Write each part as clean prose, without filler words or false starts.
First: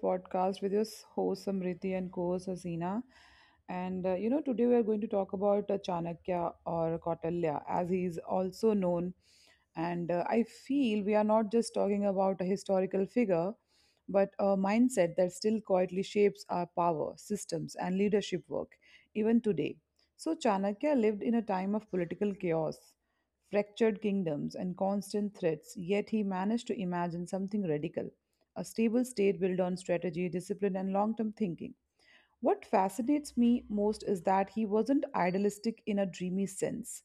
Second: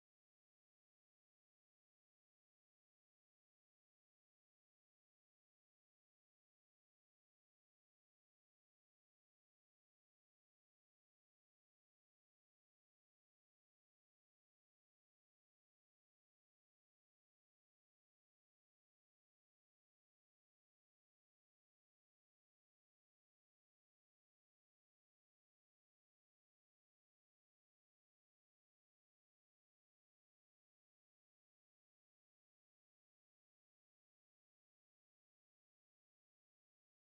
podcast with your host Samriti and co-host Hasina. Today we are going to talk about Chanakya or Kautilya, as he is also known. And I feel we are not just talking about a historical figure, but a mindset that still quietly shapes our power, systems, and leadership work, even today. So, Chanakya lived in a time of political chaos, fractured kingdoms, and constant threats, yet he managed to imagine something radical, a stable state built on strategy, discipline, and long term thinking. What fascinates me most is that he wasn't idealistic in a dreamy sense.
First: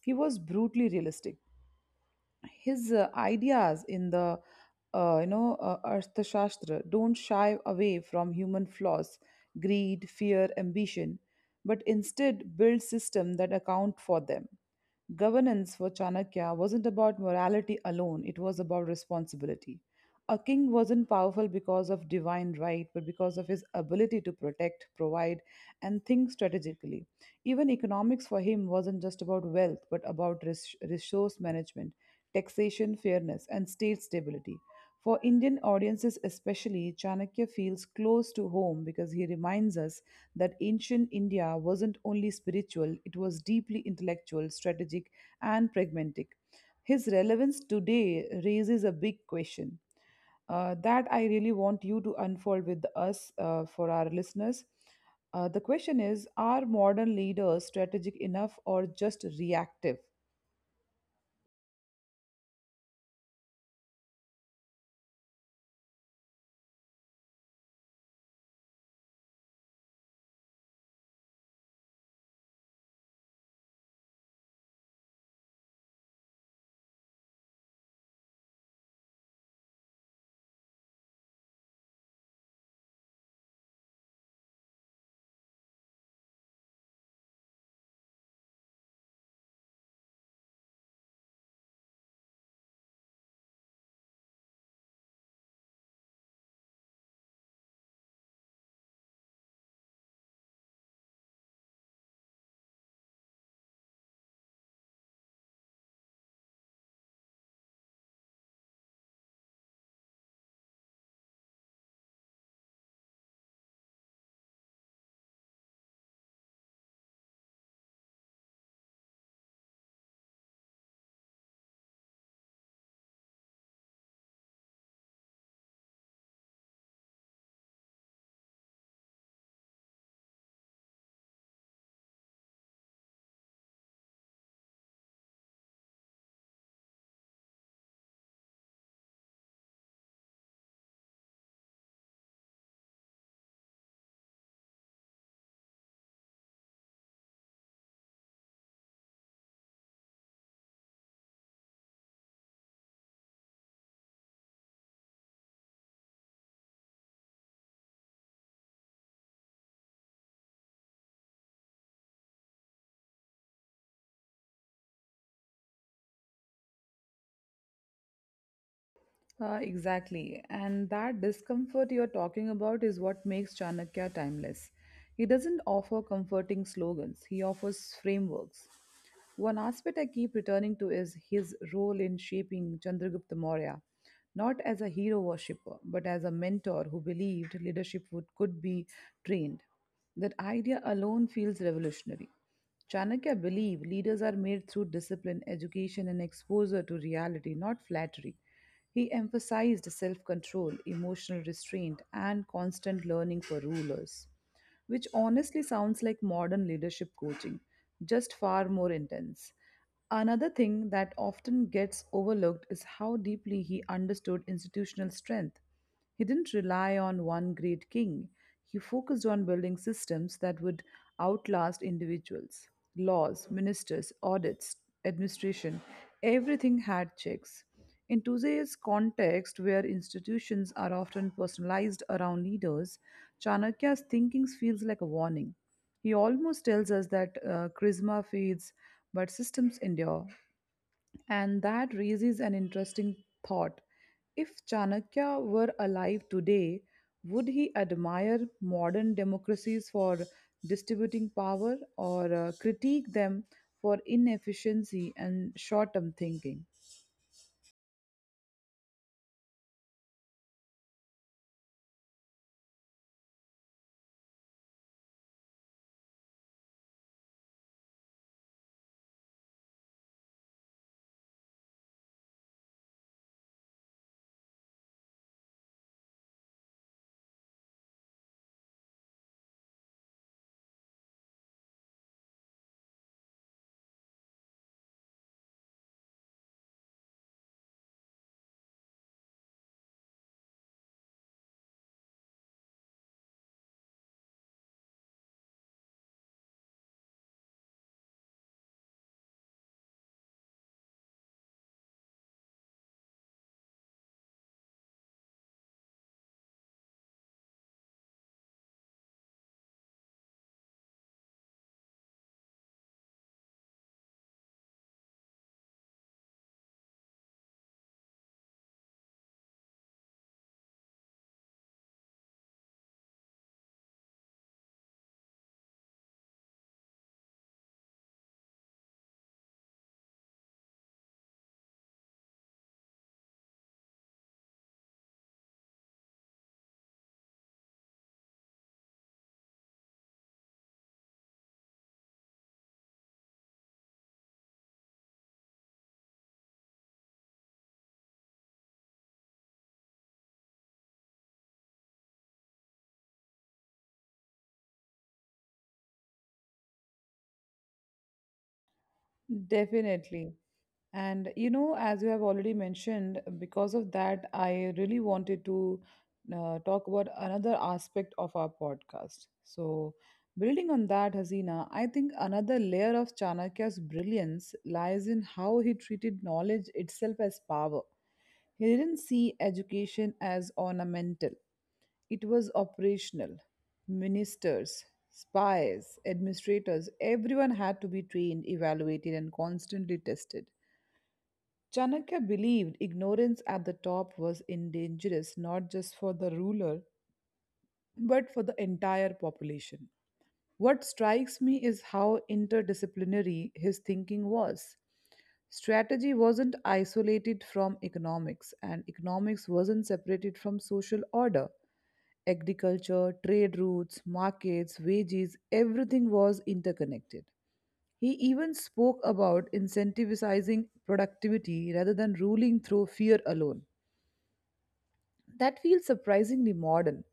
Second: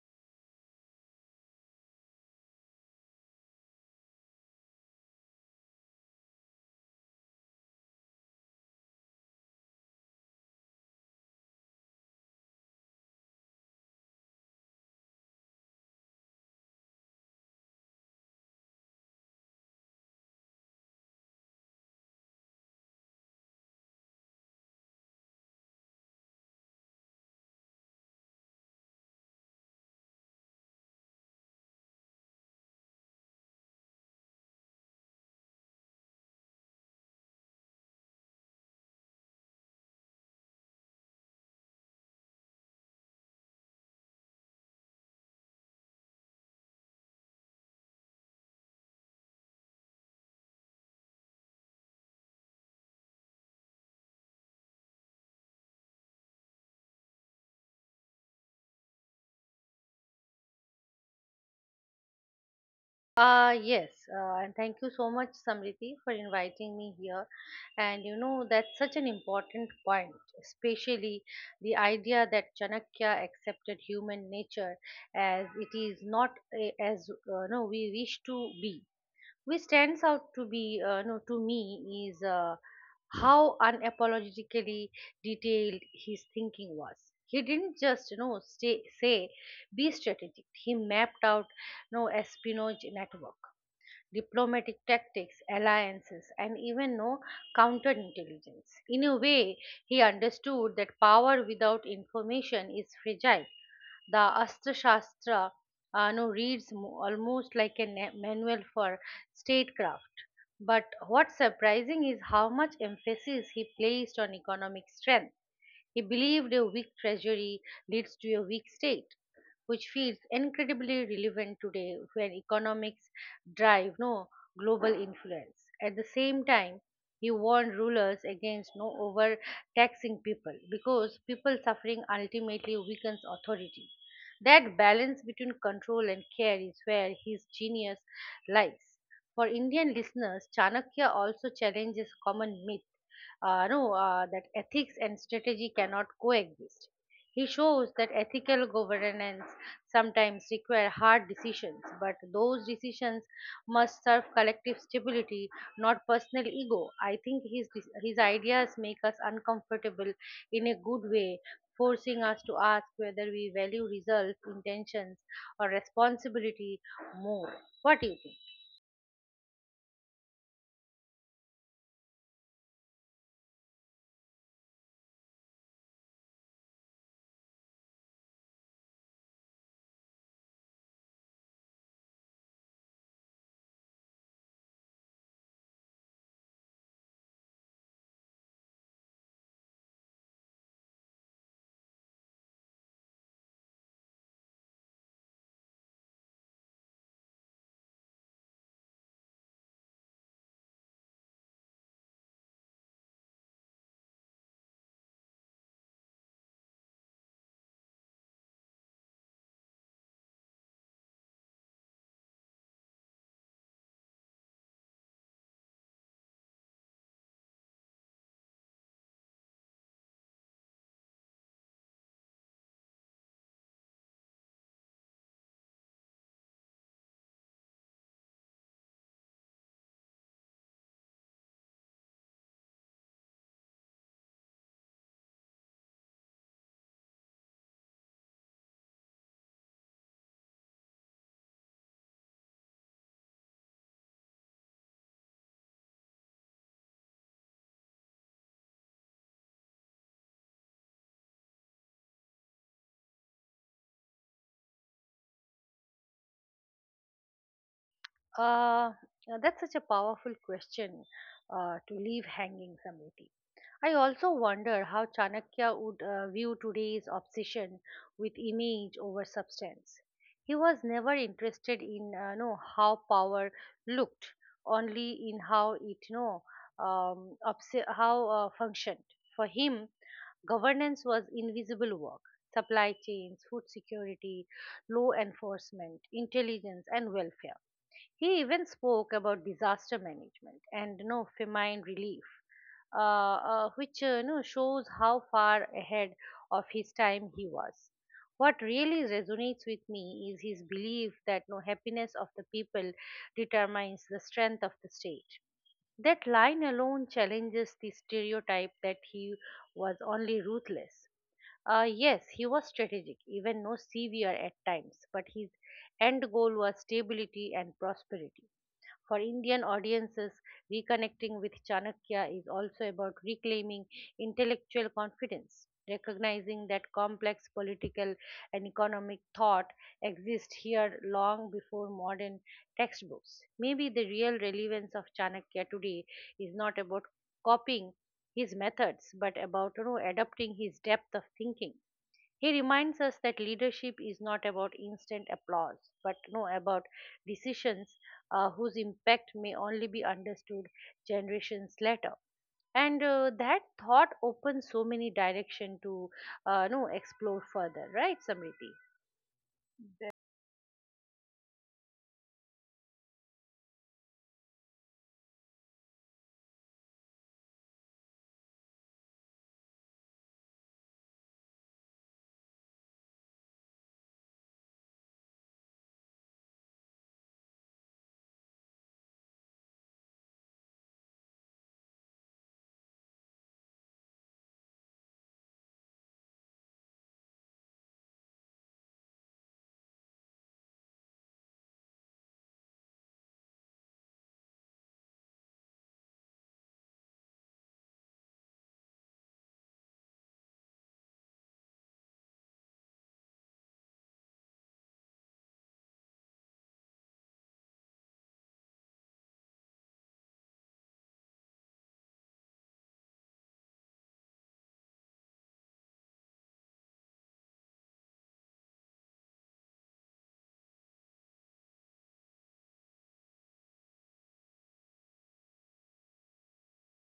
He was brutally realistic. His ideas in the Arthashastra don't shy away from human flaws, greed, fear, ambition, but instead build systems that account for them. Governance for Chanakya wasn't about morality alone, it was about responsibility. A king wasn't powerful because of divine right, but because of his ability to protect, provide, and think strategically. Even economics for him wasn't just about wealth, but about resource management, taxation, fairness, and state stability. For Indian audiences, especially, Chanakya feels close to home because he reminds us that ancient India wasn't only spiritual, it was deeply intellectual, strategic, and pragmatic. His relevance today raises a big question that I really want you to unfold with us for our listeners. The question is, are modern leaders strategic enough or just reactive? Yes, and thank you so much, Samriti, for inviting me here. And that's such an important point, especially the idea that Chanakya accepted human nature as it is, not as no, we wish to be. Which stands out to be, no, to me, is how unapologetically detailed his thinking was. He didn't just, say, be strategic. He mapped out, no, espionage network, diplomatic tactics, alliances, and even no counterintelligence. In a way, he understood that power without information is fragile. The Astra Shastra no, reads almost like a manual for statecraft. But what's surprising is how much emphasis he placed on economic strength. He believed a weak treasury leads to a weak state, which feels incredibly relevant today when economics drive no global influence. At the same time, he warned rulers against no overtaxing people, because people suffering ultimately weakens authority. That balance between control and care is where his genius lies. For indian listeners, chanakya also challenges common myth no, that ethics and strategy cannot coexist. He shows that ethical governance sometimes require hard decisions, but those decisions must serve collective stability, not personal ego. I think his ideas make us uncomfortable in a good way, forcing us to ask whether we value results, intentions, or responsibility more. What do you think? Exactly. And that discomfort you're talking about is what makes Chanakya timeless. He doesn't offer comforting slogans, he offers frameworks. One aspect I keep returning to is his role in shaping Chandragupta Maurya, not as a hero worshipper, but as a mentor who believed leadership would, could be trained. That idea alone feels revolutionary. Chanakya believed leaders are made through discipline, education, and exposure to reality, not flattery. He emphasized self control, emotional restraint, and constant learning for rulers, which honestly sounds like modern leadership coaching, just far more intense. Another thing that often gets overlooked is how deeply he understood institutional strength. He didn't rely on one great king. He focused on building systems that would outlast individuals. Laws, ministers, audits, administration, everything had checks. In today's context, where institutions are often personalized around leaders, Chanakya's thinking feels like a warning. He almost tells us that charisma fades, but systems endure. And that raises an interesting thought. If Chanakya were alive today, would he admire modern democracies for distributing power or critique them for inefficiency and short term thinking? Uh, Now that's such a powerful question to leave hanging, Samriti. I also wonder how Chanakya would view today's obsession with image over substance. He was never interested in know how power looked, only in how it you know obs- how functioned. For him, governance was invisible work. Supply chains, food security, law enforcement, intelligence, and welfare. He even spoke about disaster management and, famine relief, which shows how far ahead of his time he was. What really resonates with me is his belief that no happiness of the people determines the strength of the state. That line alone challenges the stereotype that he was only ruthless. Yes, he was strategic, even no severe at times, but his end goal was stability and prosperity. For Indian audiences, reconnecting with Chanakya is also about reclaiming intellectual confidence, recognizing that complex political and economic thought exists here long before modern textbooks. Maybe the real relevance of Chanakya today is not about copying his methods, but about adapting his depth of thinking. He reminds us that leadership is not about instant applause, but no, about decisions whose impact may only be understood generations later. And that thought opens so many direction to no explore further, right, Samriti? Definitely. And you know, as you have already mentioned, because of that, I really wanted to talk about another aspect of our podcast. So, building on that, Hasina, I think another layer of Chanakya's brilliance lies in how he treated knowledge itself as power. He didn't see education as ornamental, it was operational. Ministers, spies, administrators, everyone had to be trained, evaluated, and constantly tested. Chanakya believed ignorance at the top was dangerous, not just for the ruler but for the entire population. What strikes me is how interdisciplinary his thinking was. Strategy wasn't isolated from economics, and economics wasn't separated from social order. Agriculture, trade routes, markets, wages, everything was interconnected. He even spoke about incentivizing productivity rather than ruling through fear alone. That feels surprisingly modern.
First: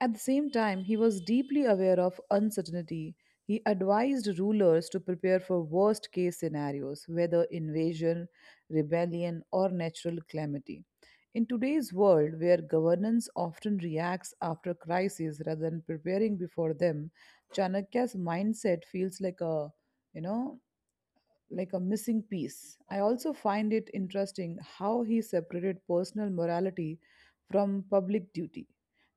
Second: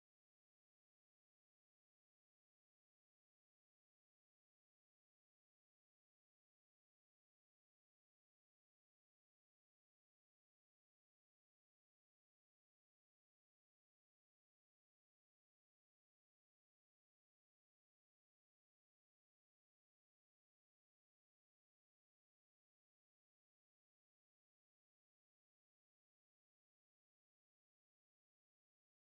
At the same time, he was deeply aware of uncertainty. He advised rulers to prepare for worst case scenarios, whether invasion, rebellion, or natural calamity. In today's world, where governance often reacts after crises rather than preparing before them, Chanakya's mindset feels like a, you know, like a missing piece. I also find it interesting how he separated personal morality from public duty.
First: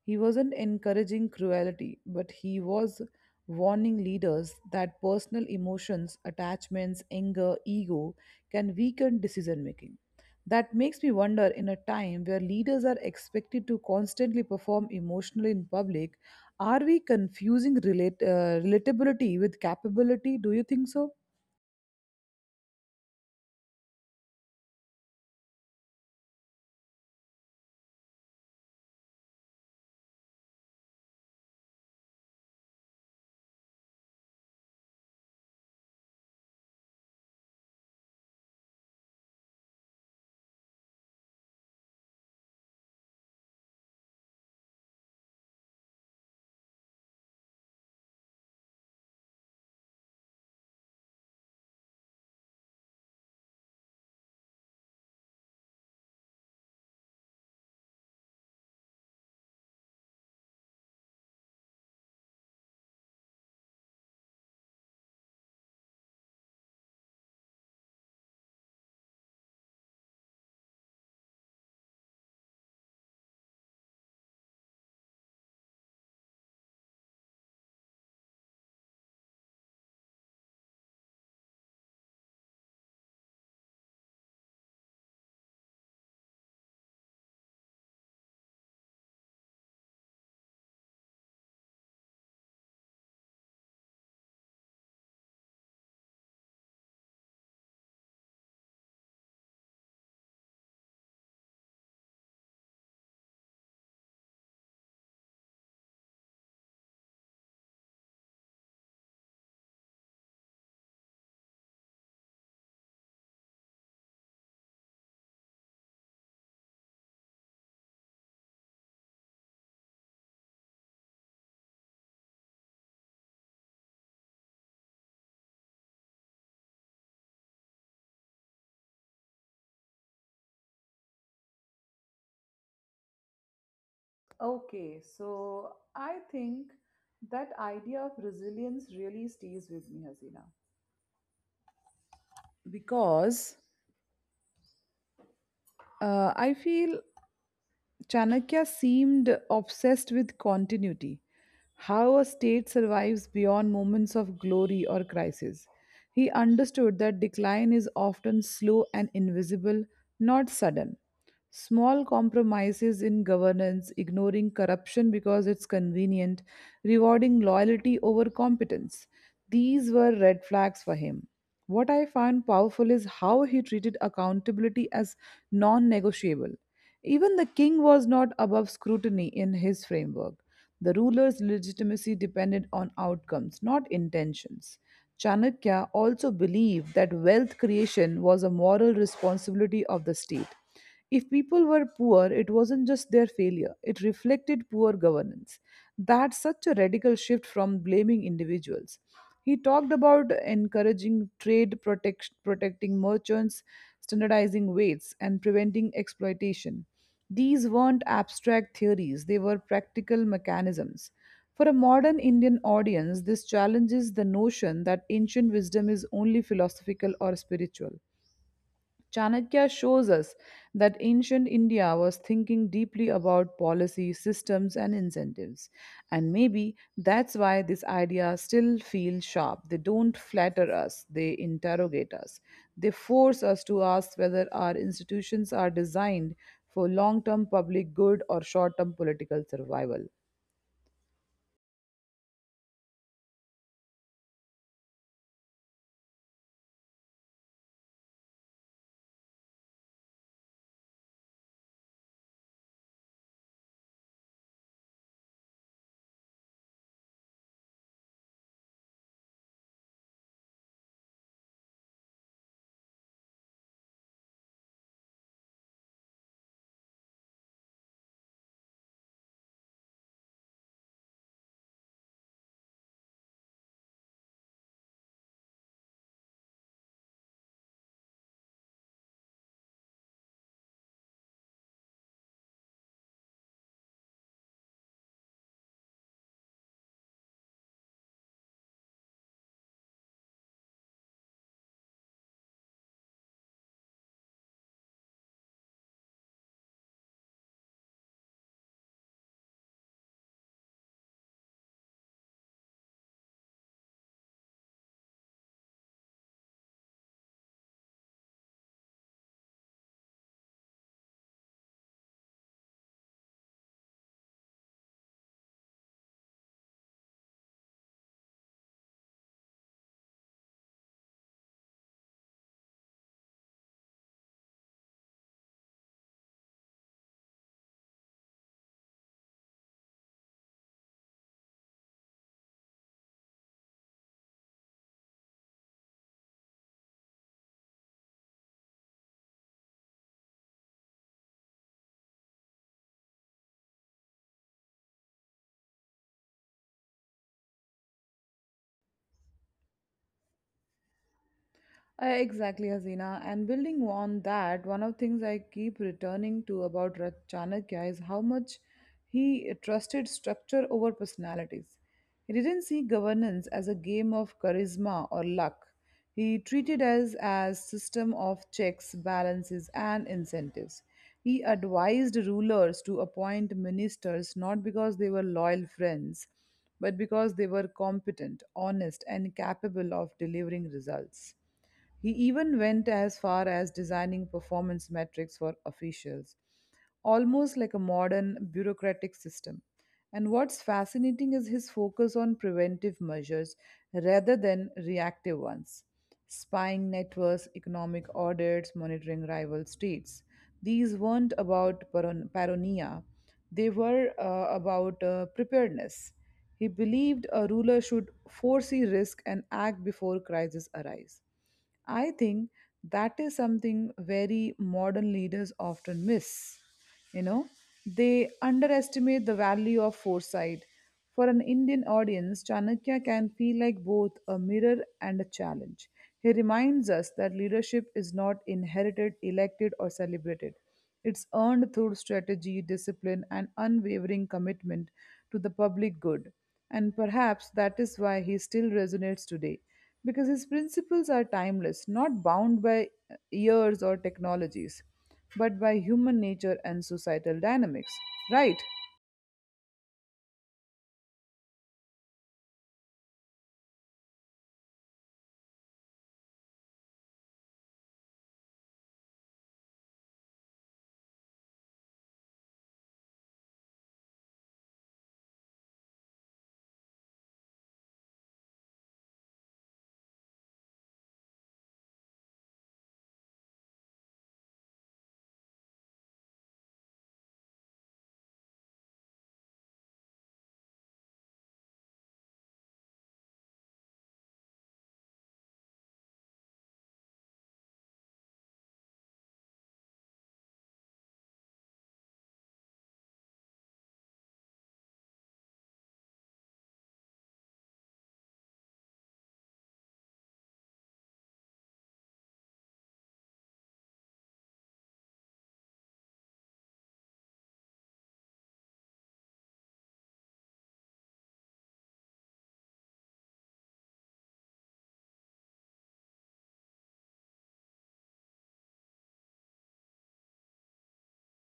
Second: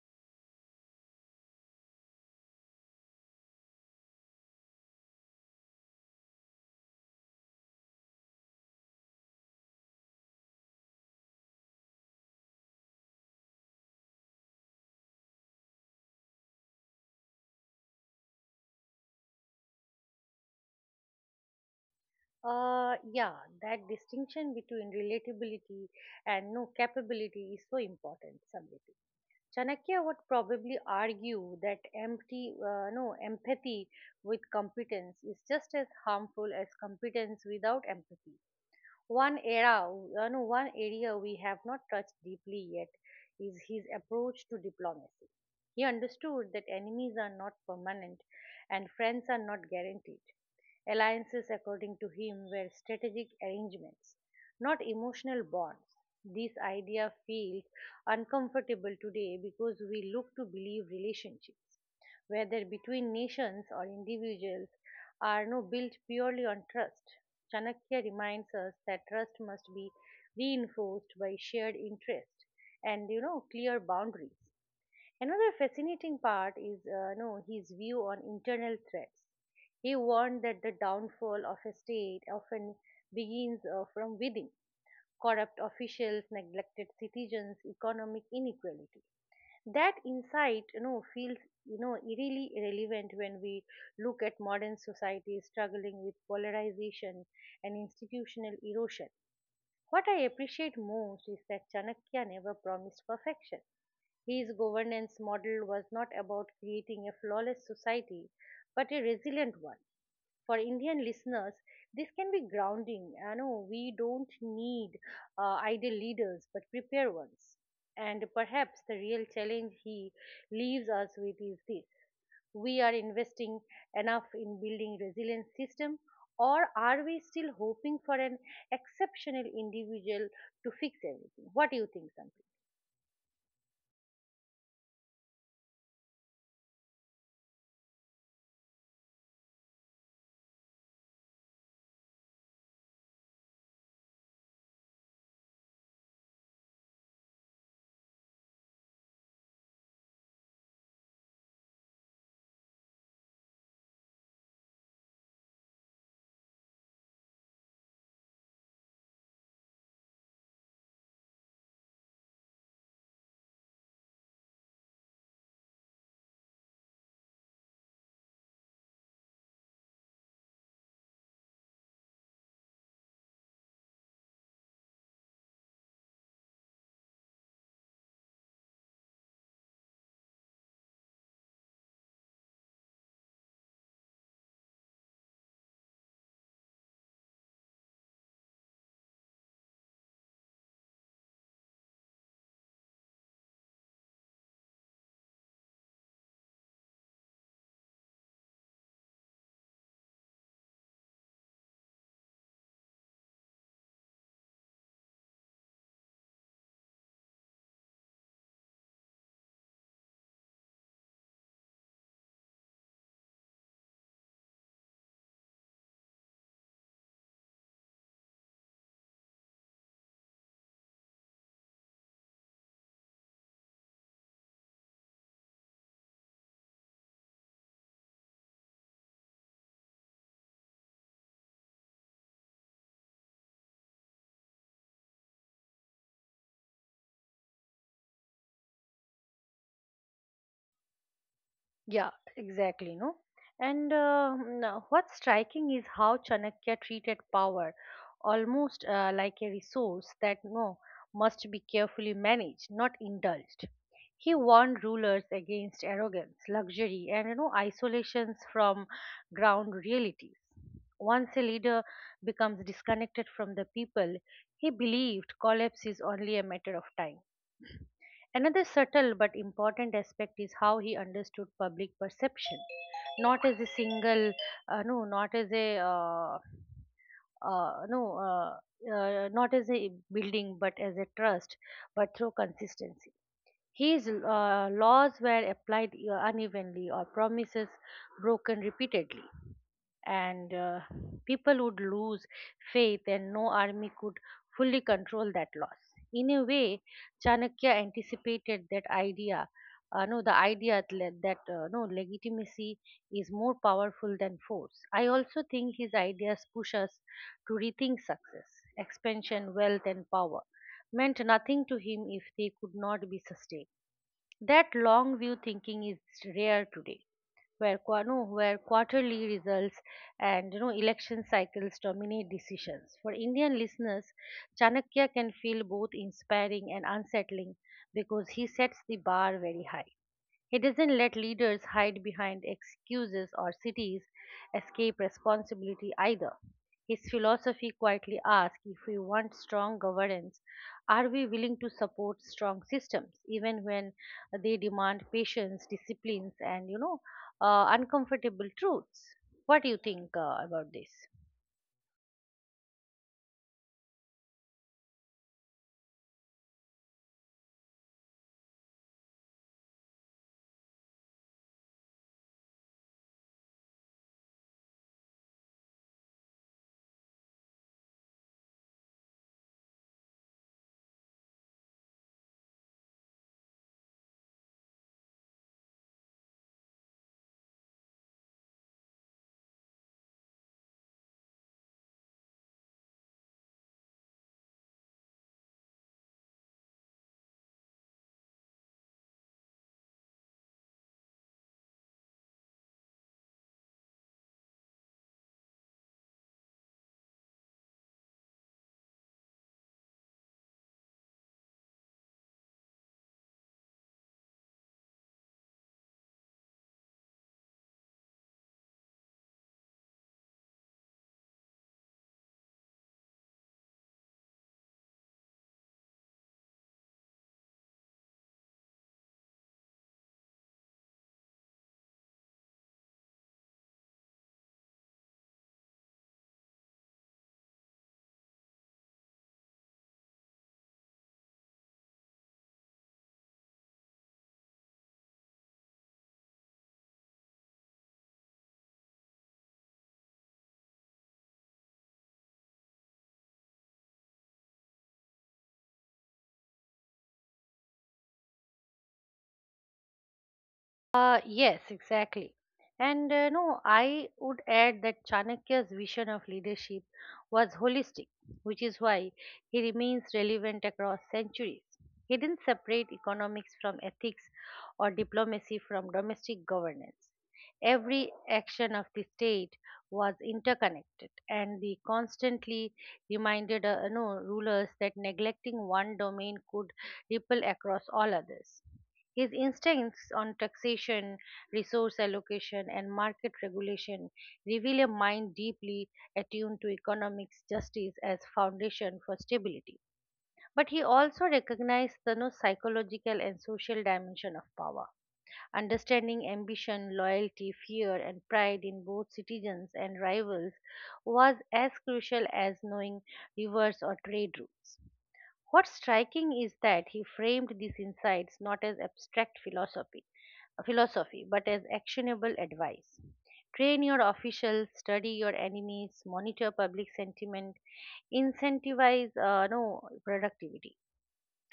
He wasn't encouraging cruelty, but he was warning leaders that personal emotions, attachments, anger, ego can weaken decision making. That makes me wonder, in a time where leaders are expected to constantly perform emotionally in public, are we confusing relatability with capability? Do you think so? Yeah, that distinction between relatability and no capability is so important, Samriti. Chanakya would probably argue that empty, no, empathy with competence is just as harmful as competence without empathy. One era, no, One area we have not touched deeply yet is his approach to diplomacy. He understood that enemies are not permanent and friends are not guaranteed. Alliances, according to him, were strategic arrangements, not emotional bonds. This idea feels uncomfortable today because we look to believe relationships, whether between nations or individuals, are no built purely on trust. Chanakya reminds us that trust must be reinforced by shared interest and clear boundaries. Another fascinating part is no his view on internal threats. He warned that the downfall of a state often begins from within: corrupt officials, neglected citizens, economic inequality. That insight feels really relevant when we look at modern society struggling with polarization and institutional erosion. What I appreciate most is that Chanakya never promised perfection. His governance model was not about creating a flawless society, but a resilient one. For Indian listeners, this can be grounding. I know we don't need ideal leaders, but prepare ones. And perhaps the real challenge he leaves us with is this: we are investing enough in building resilient system, or are we still hoping for an exceptional individual to fix everything? What do you think? Okay, so I think that idea of resilience really stays with me, Hasina, because I feel Chanakya seemed obsessed with continuity, how a state survives beyond moments of glory or crisis. He understood that decline is often slow and invisible, not sudden. Small compromises in governance, ignoring corruption because it's convenient, rewarding loyalty over competence. These were red flags for him. What I found powerful is how he treated accountability as non negotiable. Even the king was not above scrutiny in his framework. The ruler's legitimacy depended on outcomes, not intentions. Chanakya also believed that wealth creation was a moral responsibility of the state. If people were poor, it wasn't just their failure, it reflected poor governance. That's such a radical shift from blaming individuals. He talked about encouraging trade, protecting merchants, standardizing weights, and preventing exploitation. These weren't abstract theories, they were practical mechanisms. For a modern Indian audience, this challenges the notion that ancient wisdom is only philosophical or spiritual. Chanakya shows us that ancient India was thinking deeply about policy, systems, and incentives. And maybe that's why these ideas still feel sharp. They don't flatter us, they interrogate us. They force us to ask whether our institutions are designed for long term public good or short term political survival. Yeah, exactly, no? And what's striking is how Chanakya treated power almost like a resource that no must be carefully managed, not indulged. He warned rulers against arrogance, luxury, and isolations from ground realities. Once a leader becomes disconnected from the people, he believed collapse is only a matter of time. Another subtle but important aspect is how he understood public perception, not as a single, uh, no, not as a, uh, no, not as a building, but as a trust, but through consistency. His laws were applied unevenly, or promises broken repeatedly, and people would lose faith, and no army could fully control that loss. In a way, Chanakya anticipated that idea. No, The idea that that, no legitimacy is more powerful than force. I also think his ideas push us to rethink success. Expansion, wealth, and power meant nothing to him if they could not be sustained. That long view thinking is rare today, where qua- no, where quarterly results and election cycles dominate decisions. For Indian listeners, Chanakya can feel both inspiring and unsettling because he sets the bar very high. He doesn't let leaders hide behind excuses or cities escape responsibility either. His philosophy quietly asks, if we want strong governance, are we willing to support strong systems, even when they demand patience, disciplines, and uncomfortable truths. What do you think about this? Exactly, Azina. And building on that, one of the things I keep returning to about Chanakya is how much he trusted structure over personalities. He didn't see governance as a game of charisma or luck. He treated us as system of checks, balances, and incentives. He advised rulers to appoint ministers not because they were loyal friends, but because they were competent, honest, and capable of delivering results. He even went as far as designing performance metrics for officials, almost like a modern bureaucratic system. And what's fascinating is his focus on preventive measures rather than reactive ones. Spying networks, economic audits, monitoring rival states. These weren't about paranoia, they were about preparedness. He believed a ruler should foresee risk and act before crises arise. I think that is something very modern leaders often miss. You know, they underestimate the value of foresight. For an Indian audience, Chanakya can feel like both a mirror and a challenge. He reminds us that leadership is not inherited, elected, or celebrated. It's earned through strategy, discipline, and unwavering commitment to the public good. And perhaps that is why he still resonates today, because his principles are timeless, not bound by years or technologies, but by human nature and societal dynamics. Right? Yes, exactly. And no, I would add that Chanakya's vision of leadership was holistic, which is why he remains relevant across centuries. He didn't separate economics from ethics, or diplomacy from domestic governance. Every action of the state was interconnected, and he constantly reminded no, rulers that neglecting one domain could ripple across all others. His instincts on taxation, resource allocation, and market regulation reveal a mind deeply attuned to economic justice as foundation for stability. But he also recognized the no, psychological and social dimension of power. Understanding ambition, loyalty, fear, and pride in both citizens and rivals was as crucial as knowing rivers or trade routes. What's striking is that he framed these insights not as abstract philosophy, but as actionable advice. Train your officials, study your enemies, monitor public sentiment, incentivize no productivity,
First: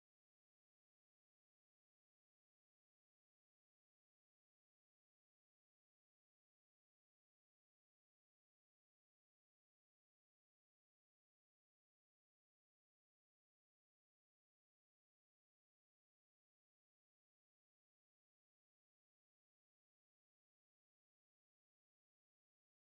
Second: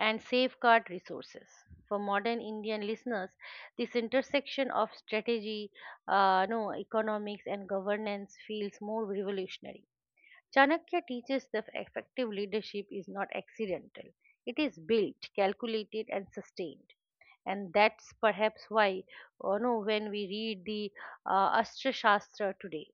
and safeguard resources. For modern Indian listeners, this intersection of strategy, no economics, and governance feels more revolutionary. Chanakya teaches that effective leadership is not accidental, it is built, calculated, and sustained. And that's perhaps why, when we read the Astra Shastra today,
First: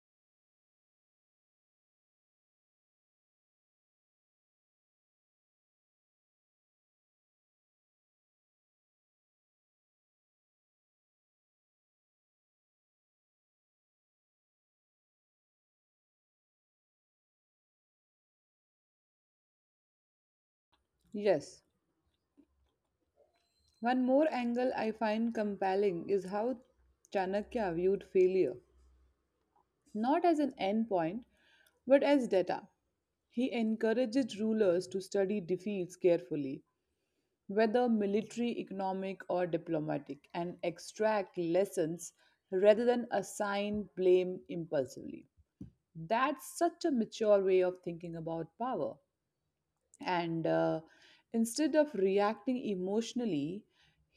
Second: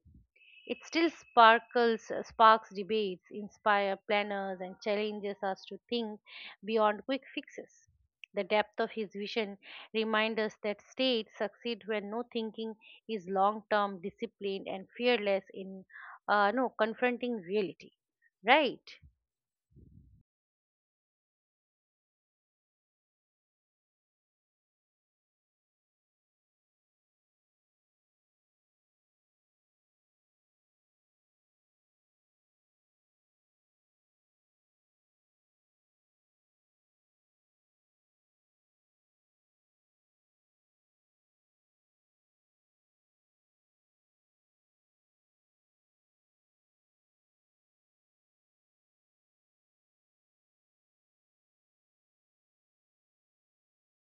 it still sparks debates, inspire planners, and challenges us to think beyond quick fixes. The depth of his vision reminds us that states succeed when no thinking is long-term, disciplined, and fearless in no confronting reality. Right? Yes. One more angle I find compelling is how Chanakya viewed failure, not as an end point, but as data. He encourages rulers to study defeats carefully, whether military, economic, or diplomatic, and extract lessons rather than assign blame impulsively. That's such a mature way of thinking about power. And instead of reacting emotionally,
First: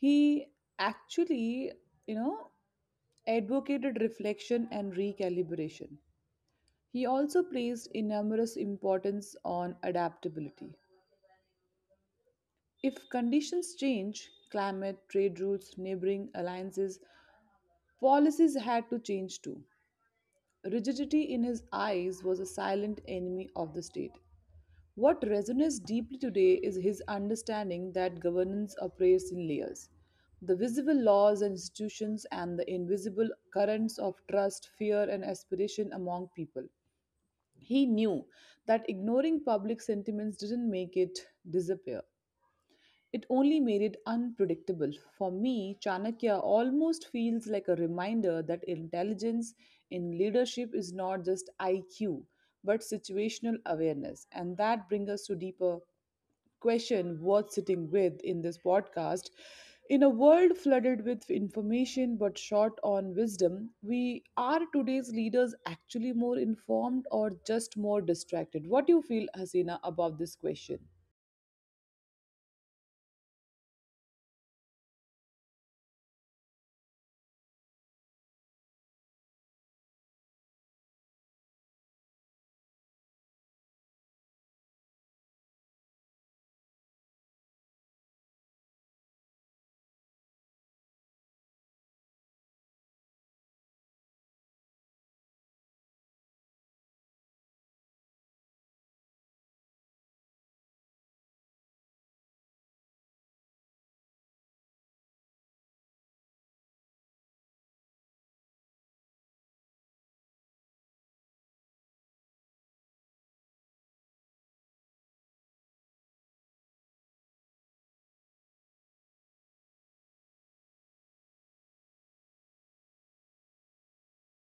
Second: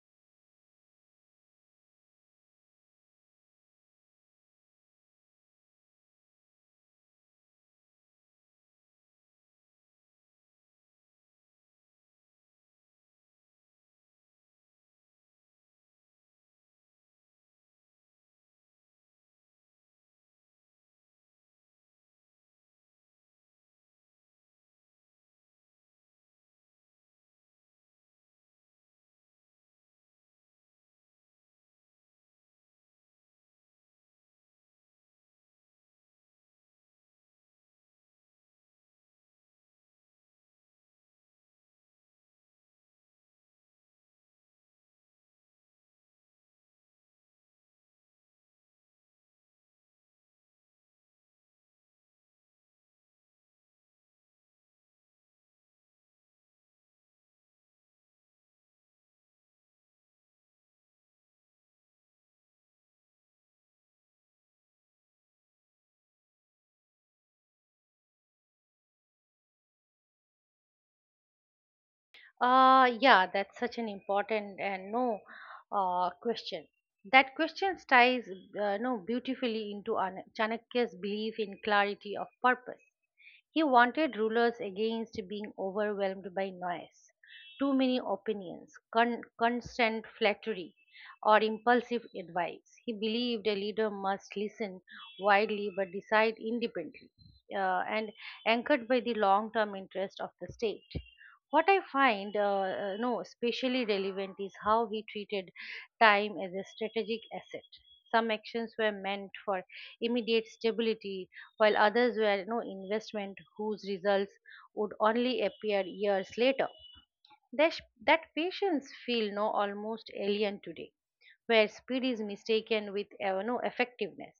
he actually, you know, advocated reflection and recalibration. He also placed enormous importance on adaptability. If conditions change, climate, trade routes, neighboring alliances, policies had to change too. Rigidity in his eyes was a silent enemy of the state. What resonates deeply today is his understanding that governance operates in layers, the visible laws and institutions, and the invisible currents of trust, fear, and aspiration among people. He knew that ignoring public sentiments didn't make it disappear. It only made it unpredictable. For me, Chanakya almost feels like a reminder that intelligence in leadership is not just IQ, but situational awareness. And that brings us to deeper question worth sitting with in this podcast. In a world flooded with information but short on wisdom, we are today's leaders actually more informed or just more distracted? What do you feel, Hasina, about this question? Yeah, that's such an important and no question. That question ties no beautifully into Chanakya's belief in clarity of purpose. He wanted rulers against being overwhelmed by noise, too many opinions, constant flattery, or impulsive advice. He believed a leader must listen widely but decide independently, and anchored by the long term interest of the state. What I find, no, especially relevant is how he treated time as a strategic asset. Some actions were meant for immediate stability, while others were, investment whose results would only appear years later. That, that patients feel no almost alien today, where speed is mistaken with no effectiveness.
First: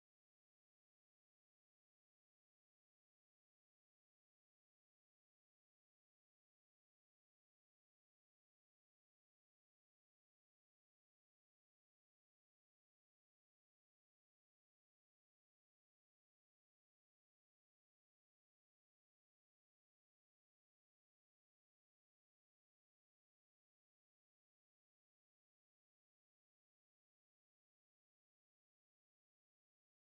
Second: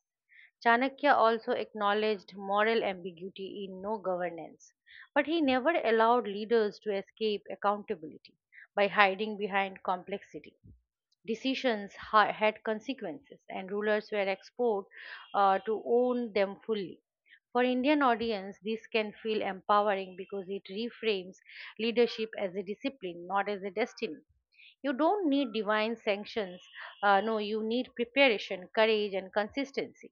Chanakya also acknowledged moral ambiguity in governance, but he never allowed leaders to escape accountability by hiding behind complexity. Decisions had consequences, and rulers were exposed to own them fully. For Indian audience, this can feel empowering because it reframes leadership as a discipline, not as a destiny. You don't need divine sanctions. No, You need preparation, courage, and consistency.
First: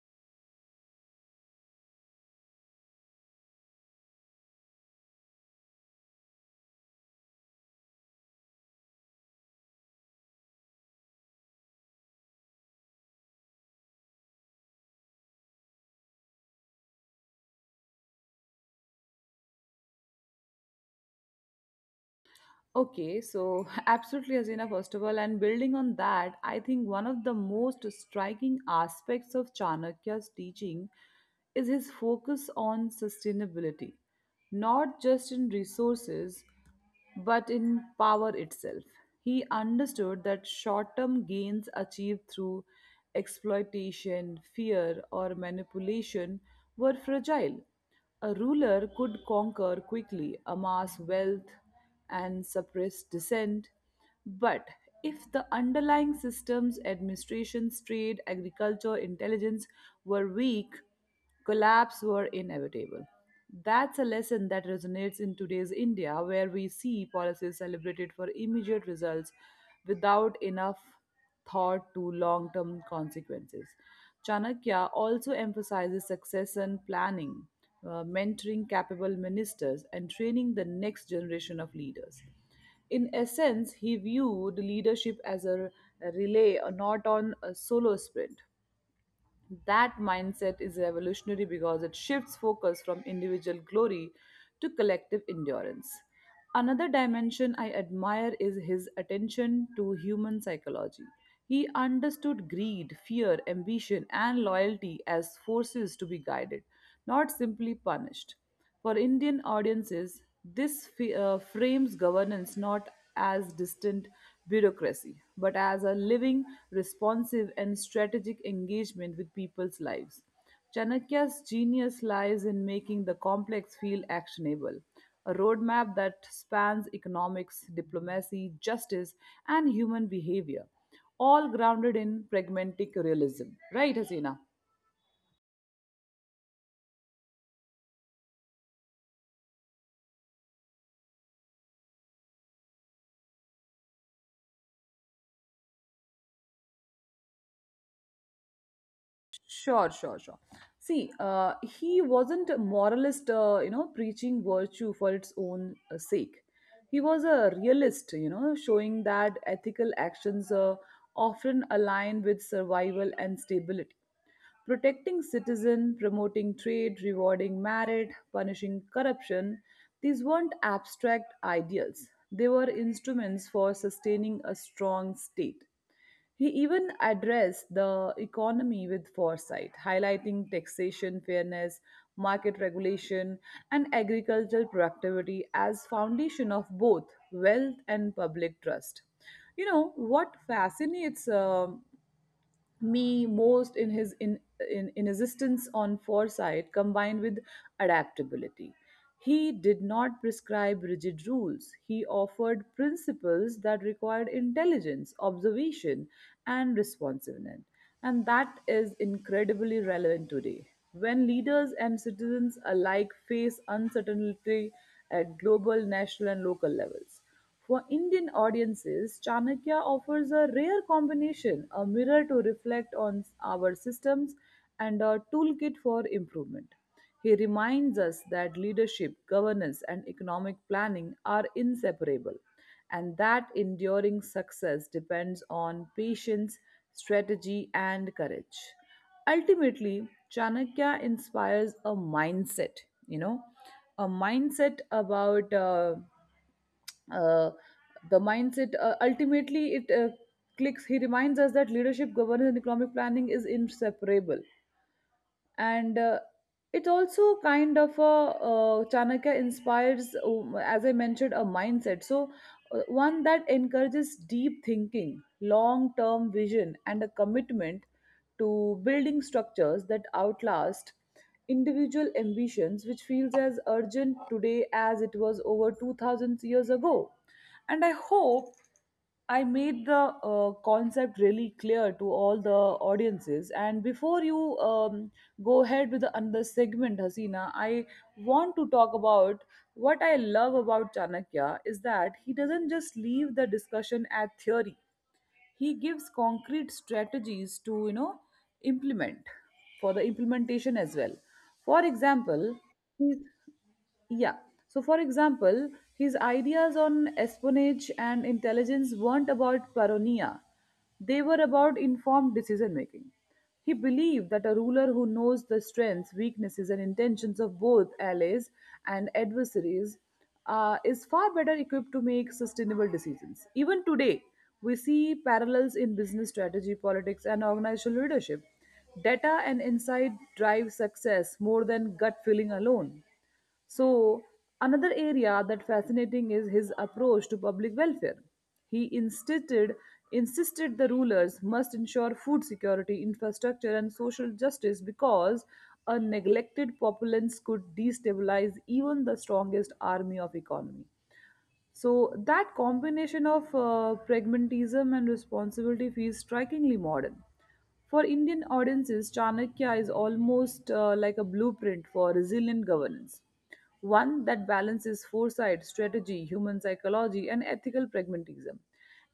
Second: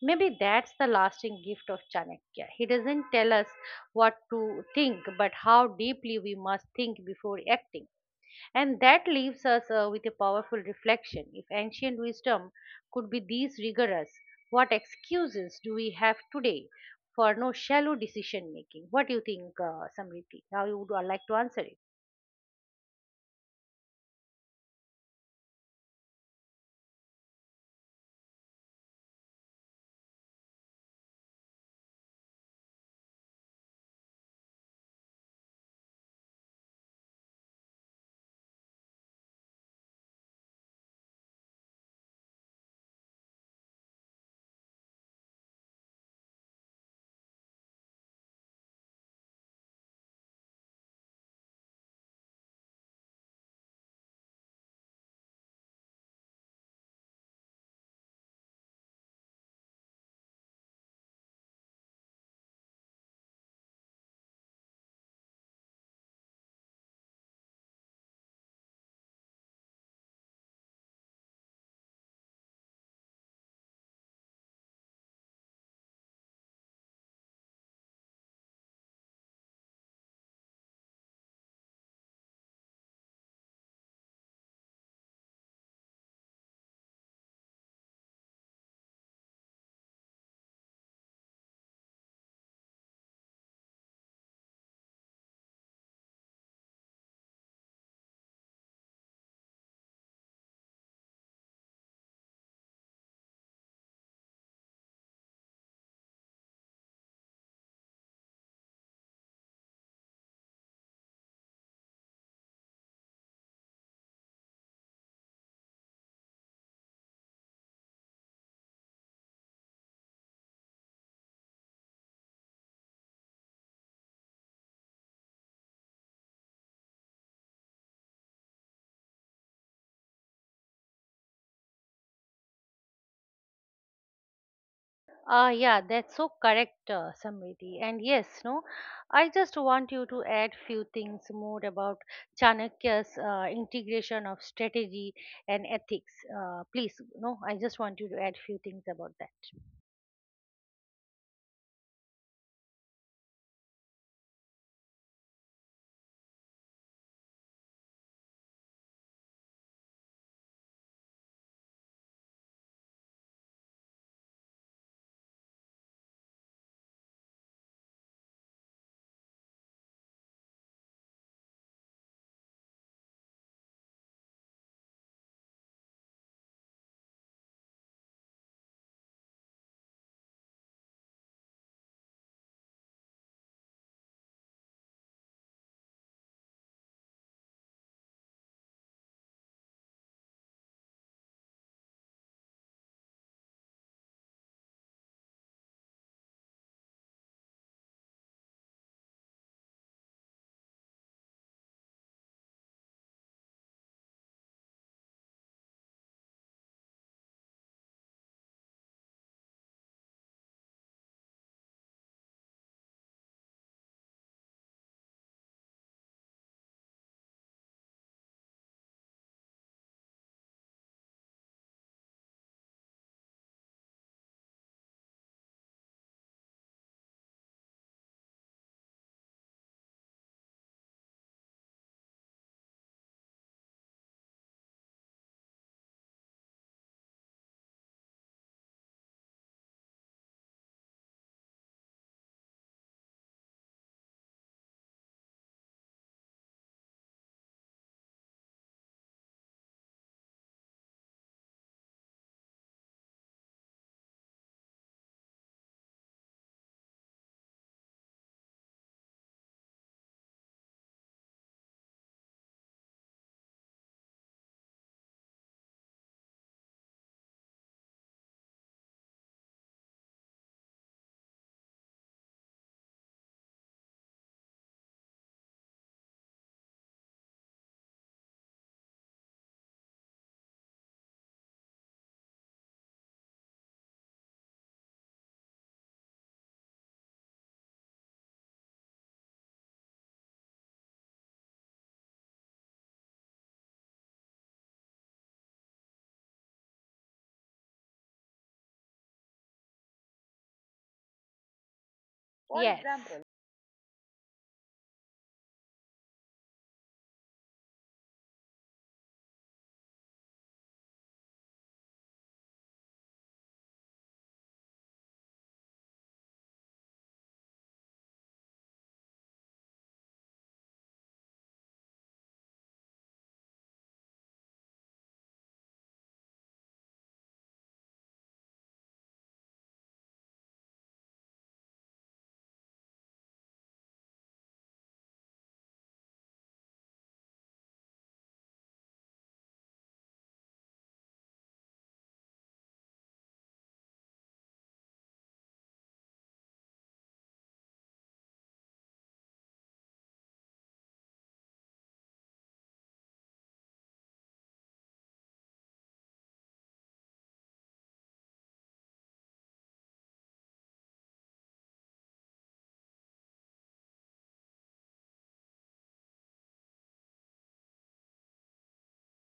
Maybe that's the lasting gift of Chanakya. He doesn't tell us what to think, but how deeply we must think before acting. And that leaves us with a powerful reflection. If ancient wisdom could be these rigorous, what excuses do we have today for no shallow decision making? What do you think, Samriti? How you would like to answer it? Okay, so absolutely, Hasina, first of all, and building on that, I think one of the most striking aspects of Chanakya's teaching is his focus on sustainability, not just in resources, but in power itself. He understood that short term gains achieved through exploitation, fear, or manipulation were fragile. A ruler could conquer quickly, amass wealth, and suppress dissent. But if the underlying systems, administrations, trade, agriculture, intelligence were weak, collapse were inevitable. That's a lesson that resonates in today's India, where we see policies celebrated for immediate results without enough thought to long term consequences. Chanakya also emphasizes succession planning, mentoring capable ministers, and training the next generation of leaders. In essence, he viewed leadership as a relay, not on a solo sprint. That mindset is revolutionary because it shifts focus from individual glory to collective endurance. Another dimension I admire is his attention to human psychology. He understood greed, fear, ambition, and loyalty as forces to be guided, not simply punished. For Indian audiences, this frames governance not as distant bureaucracy, but as a living, responsive, and strategic engagement with people's lives. Chanakya's genius lies in making the complex feel actionable, a roadmap that spans economics, diplomacy, justice, and human behavior, all grounded in pragmatic realism. Right, Hasina? Ah, yeah, that's so correct, Samriti. And yes, no, I just want you to add few things more about Chanakya's integration of strategy and ethics. Please, no, I just want you to add few things about that. Sure, sure, sure. See, he wasn't a moralist, preaching virtue for its own sake. He was a realist, you know, showing that ethical actions often align with survival and stability. Protecting citizen, promoting trade, rewarding merit, punishing corruption, these weren't abstract ideals. They were instruments for sustaining a strong state. He even addressed the economy with foresight, highlighting taxation fairness, market regulation, and agricultural productivity as foundation of both wealth and public trust. You know what fascinates me most in his insistence on foresight combined with adaptability. He did not prescribe rigid rules. He offered principles that required intelligence, observation, and responsiveness. And that is incredibly relevant today, when leaders and citizens alike face uncertainty at global, national, and local levels. For Indian audiences, Chanakya offers a rare combination, a mirror to reflect on our systems and a toolkit for improvement. He reminds us that leadership, governance, and economic planning are inseparable, and that enduring success depends on patience, strategy, and courage. Ultimately, Chanakya inspires a mindset, you know, a mindset about uh, the mindset ultimately it clicks. He reminds us that leadership, governance, and economic planning is inseparable, and it also kind of a Chanakya inspires, as I mentioned, a mindset. So one that encourages deep thinking, long term vision, and a commitment to building structures that outlast individual ambitions, which feels as urgent today as it was over 2,000 years ago. And I hope I made the concept really clear to all the audiences. And before you go ahead with the another segment, Hasina, I want to talk about what I love about Chanakya is that he doesn't just leave the discussion at theory. He gives concrete strategies to implement, for the implementation as well. For For example, yes, example, he yeah. So, for example, his ideas on espionage and intelligence weren't about paranoia, they were about informed decision making. He believed that a ruler who knows the strengths, weaknesses, and intentions of both allies and adversaries is far better equipped to make sustainable decisions. Even today, we see parallels in business strategy, politics, and organizational leadership. Data and insight drive success more than gut feeling alone. So, another area that fascinating is his approach to public welfare. He insisted the rulers must ensure food security, infrastructure, and social justice, because a neglected populace could destabilize even the strongest army of economy. So that combination of pragmatism and responsibility feels strikingly modern. For Indian audiences, Chanakya is almost like a blueprint for resilient governance, one that balances foresight, strategy, human psychology, and ethical pragmatism.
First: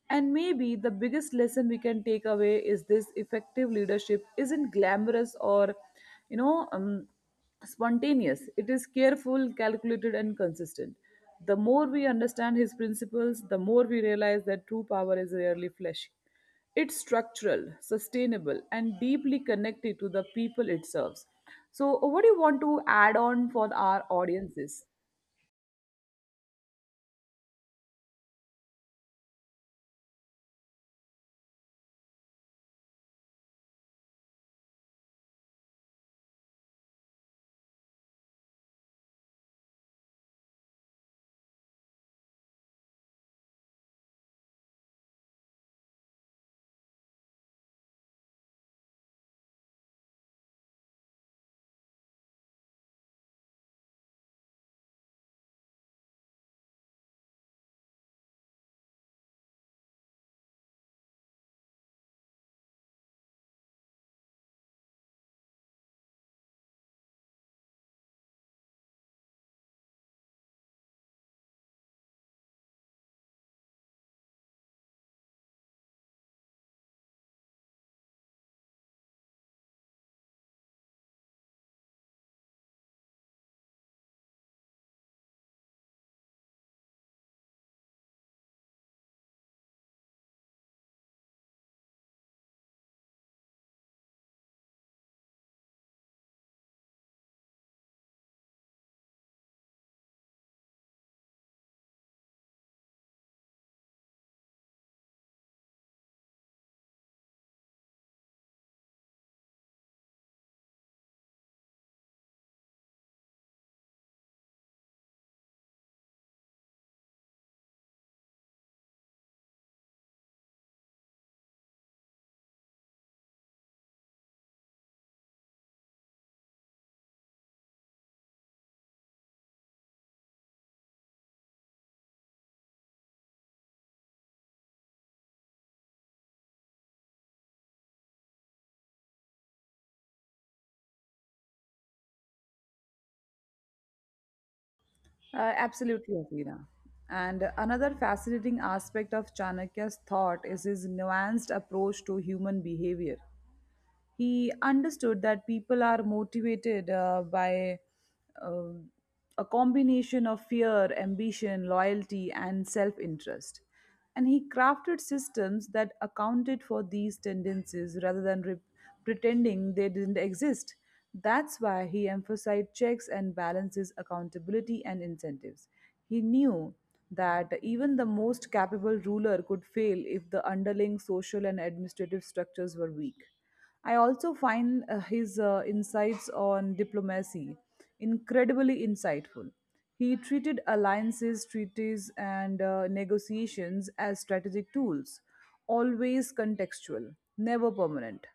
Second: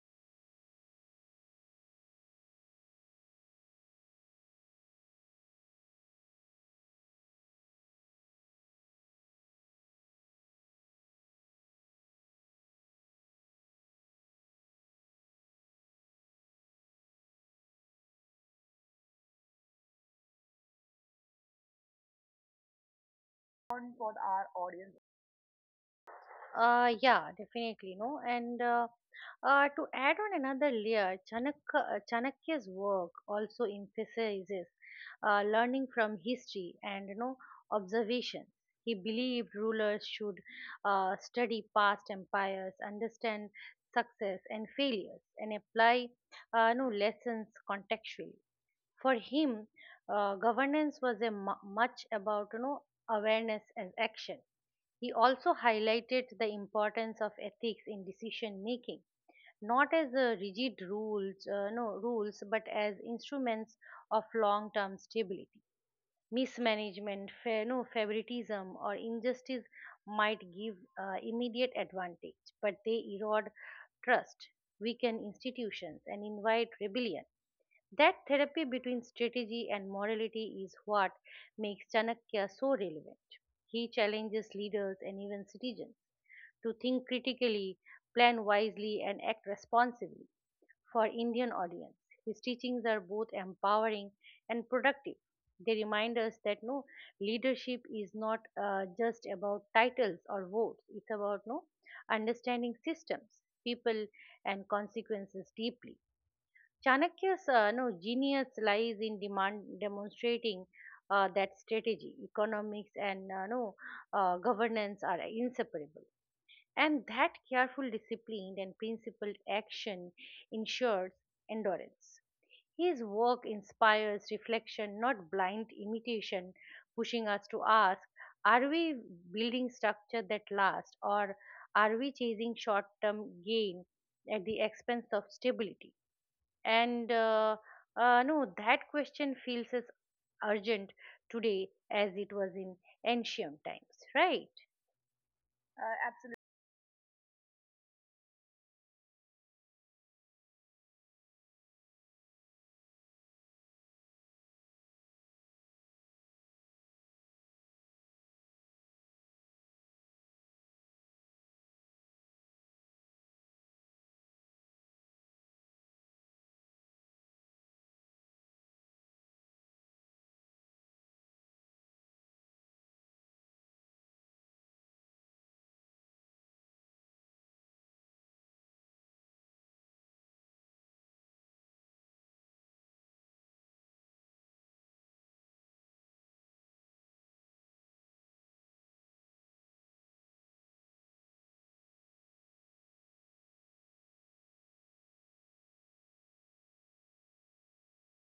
And maybe the biggest lesson we can take away is this: effective leadership isn't glamorous or, you know, um, spontaneous. It is careful, calculated, and consistent. The more we understand his principles, the more we realize that true power is rarely flashy. It's structural, sustainable, and deeply connected to the people it serves. So what do you want to add on for on our for our audiences? audience? Yeah, definitely, no. And to add on another layer, Chanakya's work also emphasizes learning from history and observation. He believed rulers should study past empires, understand success and failures, and apply no lessons contextually for him, governance was much about awareness and action. He also highlighted the importance of ethics in decision making, not as a rigid rules no rules but as instruments of long term stability. Mismanagement, fair, no favoritism or injustice might give immediate advantage, but they erode trust, weaken institutions and invite rebellion. That therapy between strategy and morality is what makes Chanakya so relevant. He challenges leaders and even citizens to think critically, plan wisely, and act responsibly. For Indian audience, his teachings are both empowering and productive. They remind us that leadership is not just about titles or votes. It's about no understanding systems, people, and consequences deeply. Chanakya's no, genius lies in demand demonstrating that strategy, economics, and no, governance are inseparable. And that careful, disciplined, and principled action ensures endurance. His work inspires reflection, not blind imitation, pushing us to ask, are we building structure that lasts, or are we chasing short term gain at the expense of stability? And no, That question feels as urgent today as it was in ancient times, right? Absolutely, Athena. And another fascinating aspect of Chanakya's thought is his nuanced approach to human behavior. He understood that people are motivated by uh, a combination of fear, ambition, loyalty, and self interest. And he crafted systems that accounted for these tendencies rather than pretending they didn't exist. That's why he emphasized checks and balances, accountability, and incentives. He knew that even the most capable ruler could fail if the underlying social and administrative structures were weak. I also find his insights on diplomacy incredibly insightful. He treated alliances, treaties, and negotiations as strategic tools, always contextual, never permanent.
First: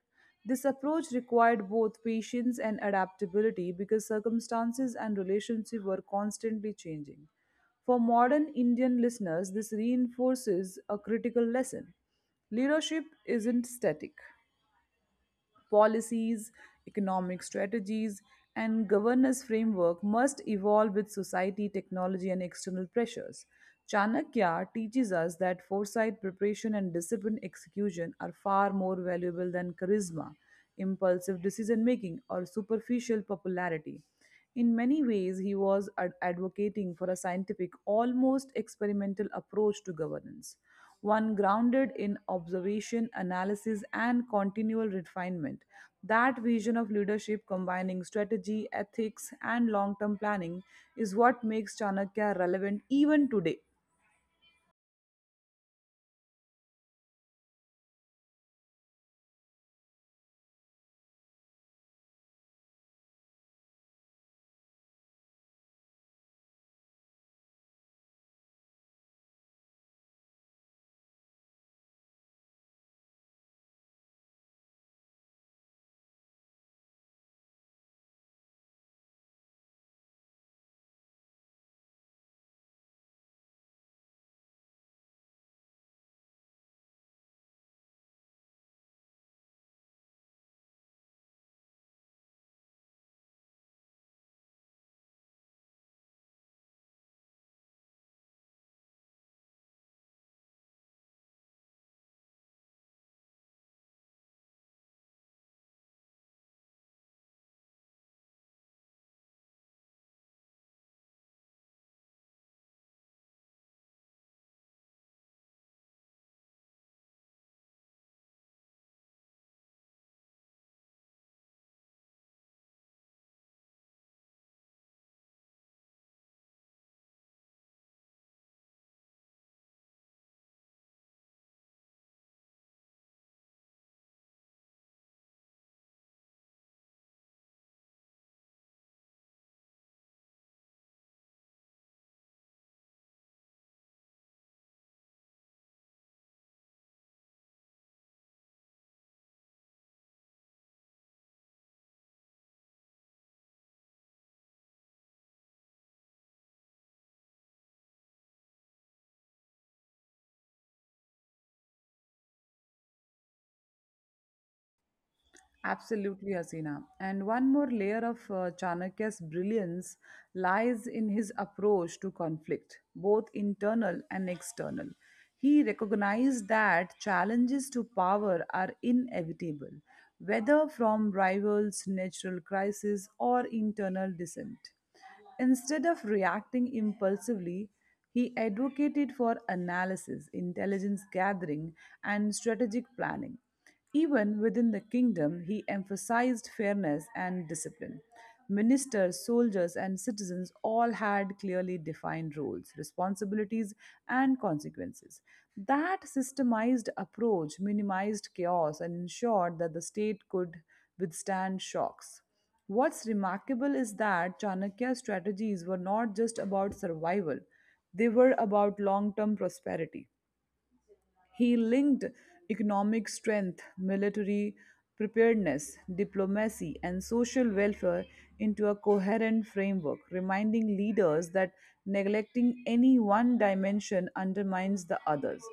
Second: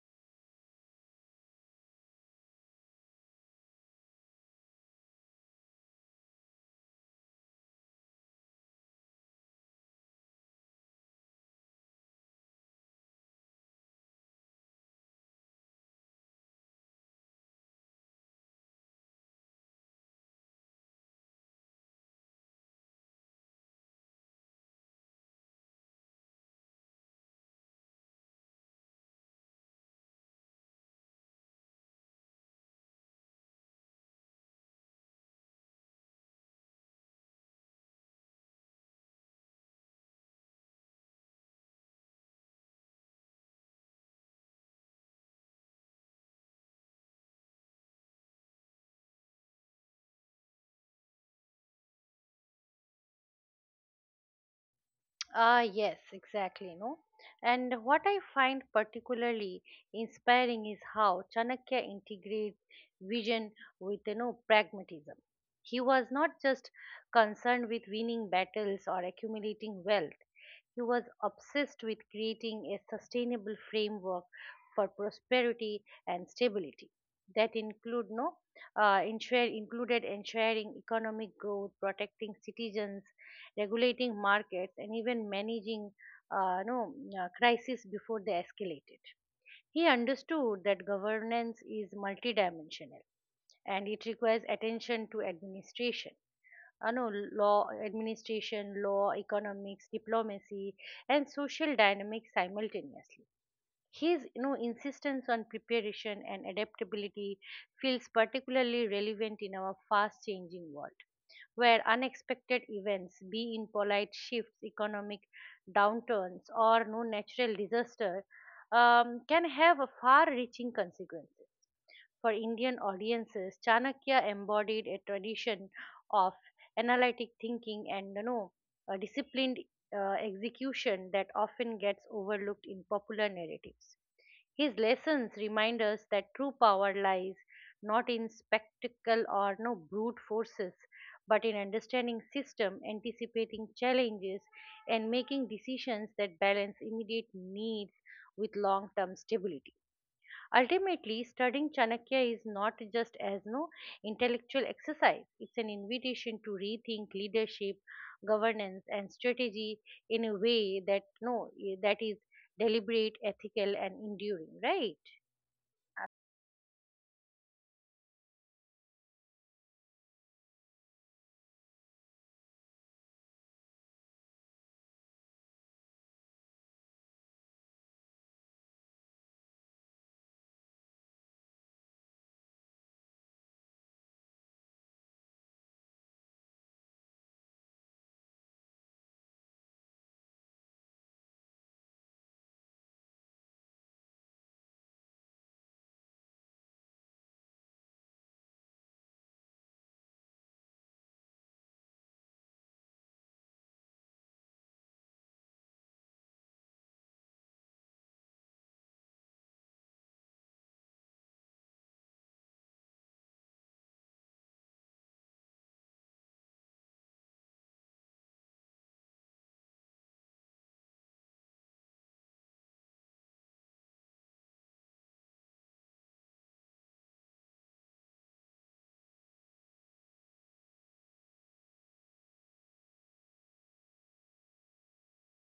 This approach required both patience and adaptability because circumstances and relationships were constantly changing. For modern Indian listeners, this reinforces a critical lesson: leadership isn't static. Policies, economic strategies, and governance framework must evolve with society, technology, and external pressures. Chanakya teaches us that foresight, preparation, and disciplined execution are far more valuable than charisma, impulsive decision making, or superficial popularity. In many ways, he was advocating for a scientific, almost experimental approach to governance, one grounded in observation, analysis, and continual refinement. That vision of leadership combining strategy, ethics, and long term planning is what makes Chanakya relevant even today. Ah, yes, exactly. No, And what I find particularly inspiring is how Chanakya integrates vision with pragmatism. He was not just concerned with winning battles or accumulating wealth. He was obsessed with creating a sustainable framework for prosperity and stability that include no ensure, included ensuring economic growth, protecting citizens, regulating markets, and even managing no, crises before they escalated. He understood that governance is multidimensional and it requires attention to administration. No, law, Administration, law, economics, diplomacy, and social dynamics simultaneously. His insistence on preparation and adaptability feels particularly relevant in our fast changing world, where unexpected events, be in polite shifts, economic downturns, or no natural disaster, can have a far-reaching consequences. For Indian audiences, Chanakya embodied a tradition of analytic thinking and a disciplined execution that often gets overlooked in popular narratives. His lessons remind us that true power lies not in spectacle or no brute forces, but in understanding system, anticipating challenges, and making decisions that balance immediate needs with long-term stability. Ultimately, studying Chanakya is not just as no intellectual exercise; it's an invitation to rethink leadership, governance, and strategy in a way that no that is deliberate, ethical, and enduring. Right? Absolutely, Hasina. And one more layer of Chanakya's brilliance lies in his approach to conflict, both internal and external. He recognized that challenges to power are inevitable, whether from rivals, natural crises, or internal dissent. Instead of reacting impulsively, he advocated for analysis, intelligence gathering, and strategic planning. Even within the kingdom, he emphasized fairness and discipline. Ministers, soldiers, and citizens all had clearly defined roles, responsibilities, and consequences. That systemized approach minimized chaos and ensured that the state could withstand shocks. What's remarkable is that Chanakya's strategies were not just about survival, they were about long term prosperity. He linked economic strength, military preparedness, diplomacy, and social welfare into a coherent framework, reminding leaders that neglecting any one dimension undermines the others.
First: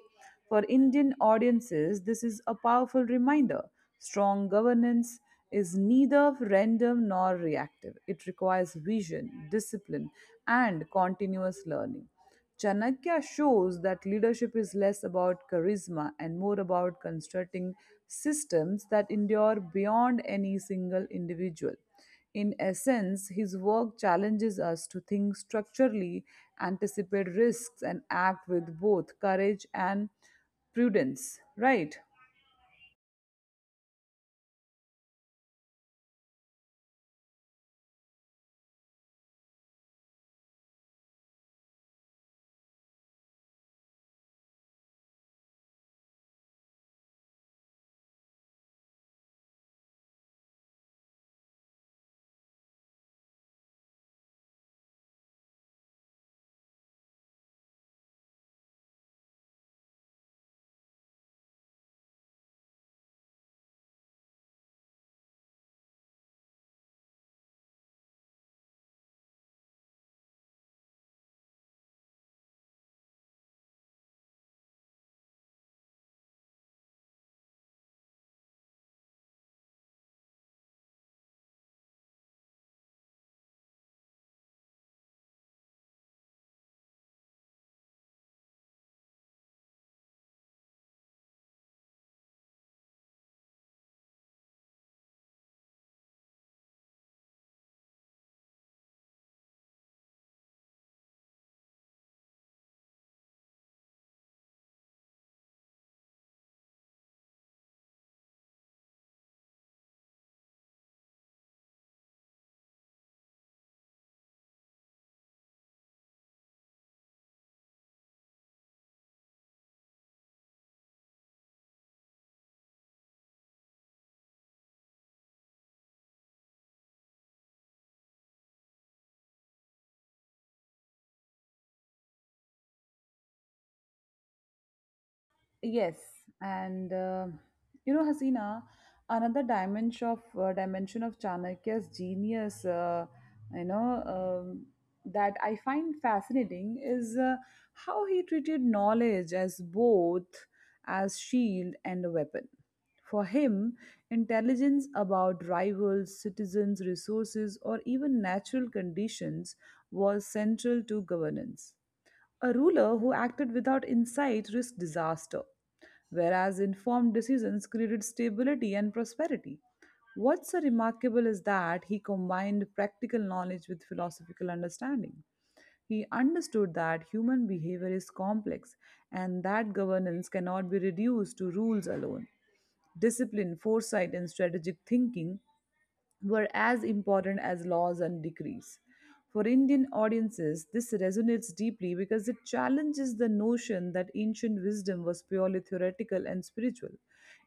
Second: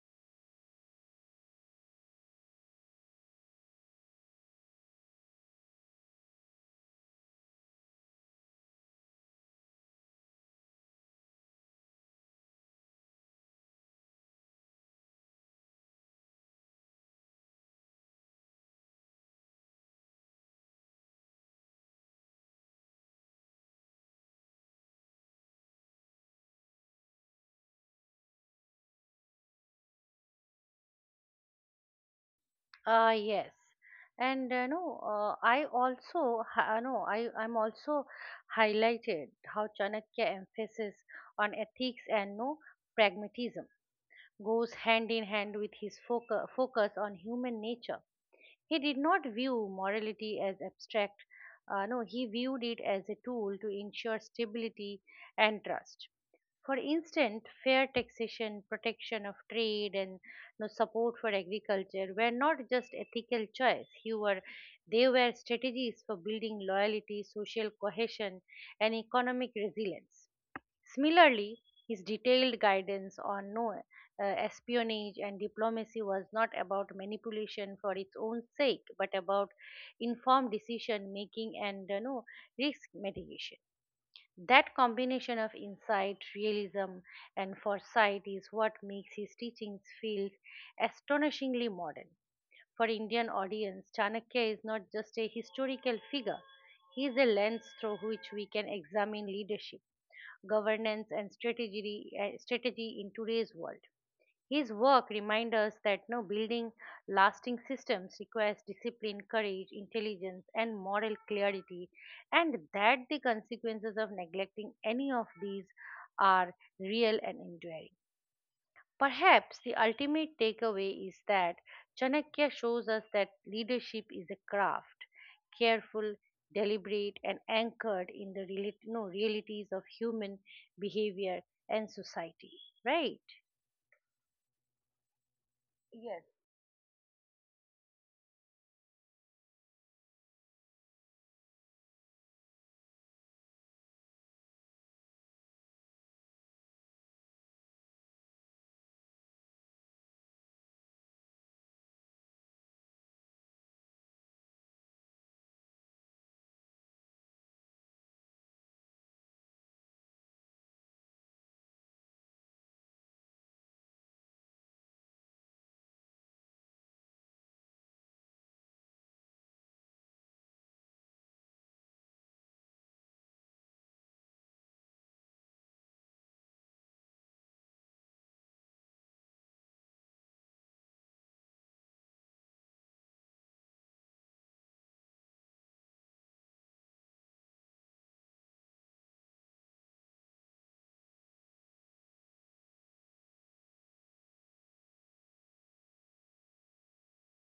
For Indian audiences, this is a powerful reminder. Strong governance is neither random nor reactive, it requires vision, discipline, and continuous learning. Chanakya shows that leadership is less about charisma and more about constructing systems that endure beyond any single individual. In essence, his work challenges us to think structurally, anticipate risks, and act with both courage and prudence, right? Yes, and I also, ha- no, I I'm also highlighted how Chanakya emphasis on ethics and no pragmatism goes hand in hand with his focus on human nature. He did not view morality as abstract. No, He viewed it as a tool to ensure stability and trust. For instance, fair taxation, protection of trade, and support for agriculture were not just ethical choice. They were strategies for building loyalty, social cohesion, and economic resilience. Similarly, his detailed guidance on no espionage and diplomacy was not about manipulation for its own sake, but about informed decision making and risk mitigation. That combination of insight, realism, and foresight is what makes his teachings feel astonishingly modern. For Indian audience, Chanakya is not just a historical figure, he is a lens through which we can examine leadership, governance, and strategy, in today's world. His work reminds us that no building lasting systems requires discipline, courage, intelligence, and moral clarity, and that the consequences of neglecting any of these are real and enduring. Perhaps the ultimate takeaway is that Chanakya shows us that leadership is a craft, careful, deliberate, and anchored in the reali- no, realities of human behavior and society. Right? Yes, and you know, Hasina, another dimension of Chanakya's genius, you know, um, that I find fascinating is how he treated knowledge as both as shield and a weapon. For him, intelligence about rivals, citizens, resources, or even natural conditions was central to governance. A ruler who acted without insight risked disaster, whereas informed decisions created stability and prosperity. What's so remarkable is that he combined practical knowledge with philosophical understanding. He understood that human behavior is complex and that governance cannot be reduced to rules alone. Discipline, foresight, and strategic thinking were as important as laws and decrees. For Indian audiences, this resonates deeply because it challenges the notion that ancient wisdom was purely theoretical and spiritual.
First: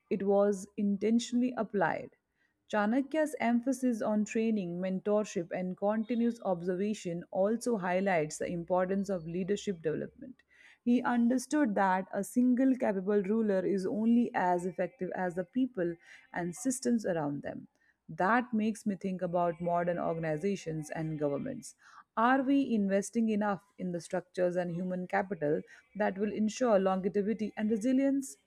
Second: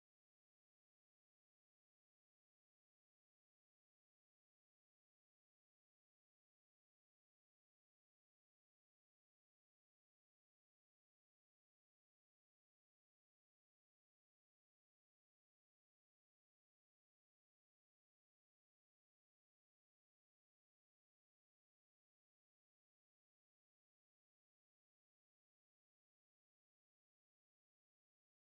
It was intentionally applied. Chanakya's emphasis on training, mentorship, and continuous observation also highlights the importance of leadership development. He understood that a single capable ruler is only as effective as the people and systems around them. That makes me think about modern organizations and governments. Are we investing enough in the structures and human capital that will ensure longevity and resilience?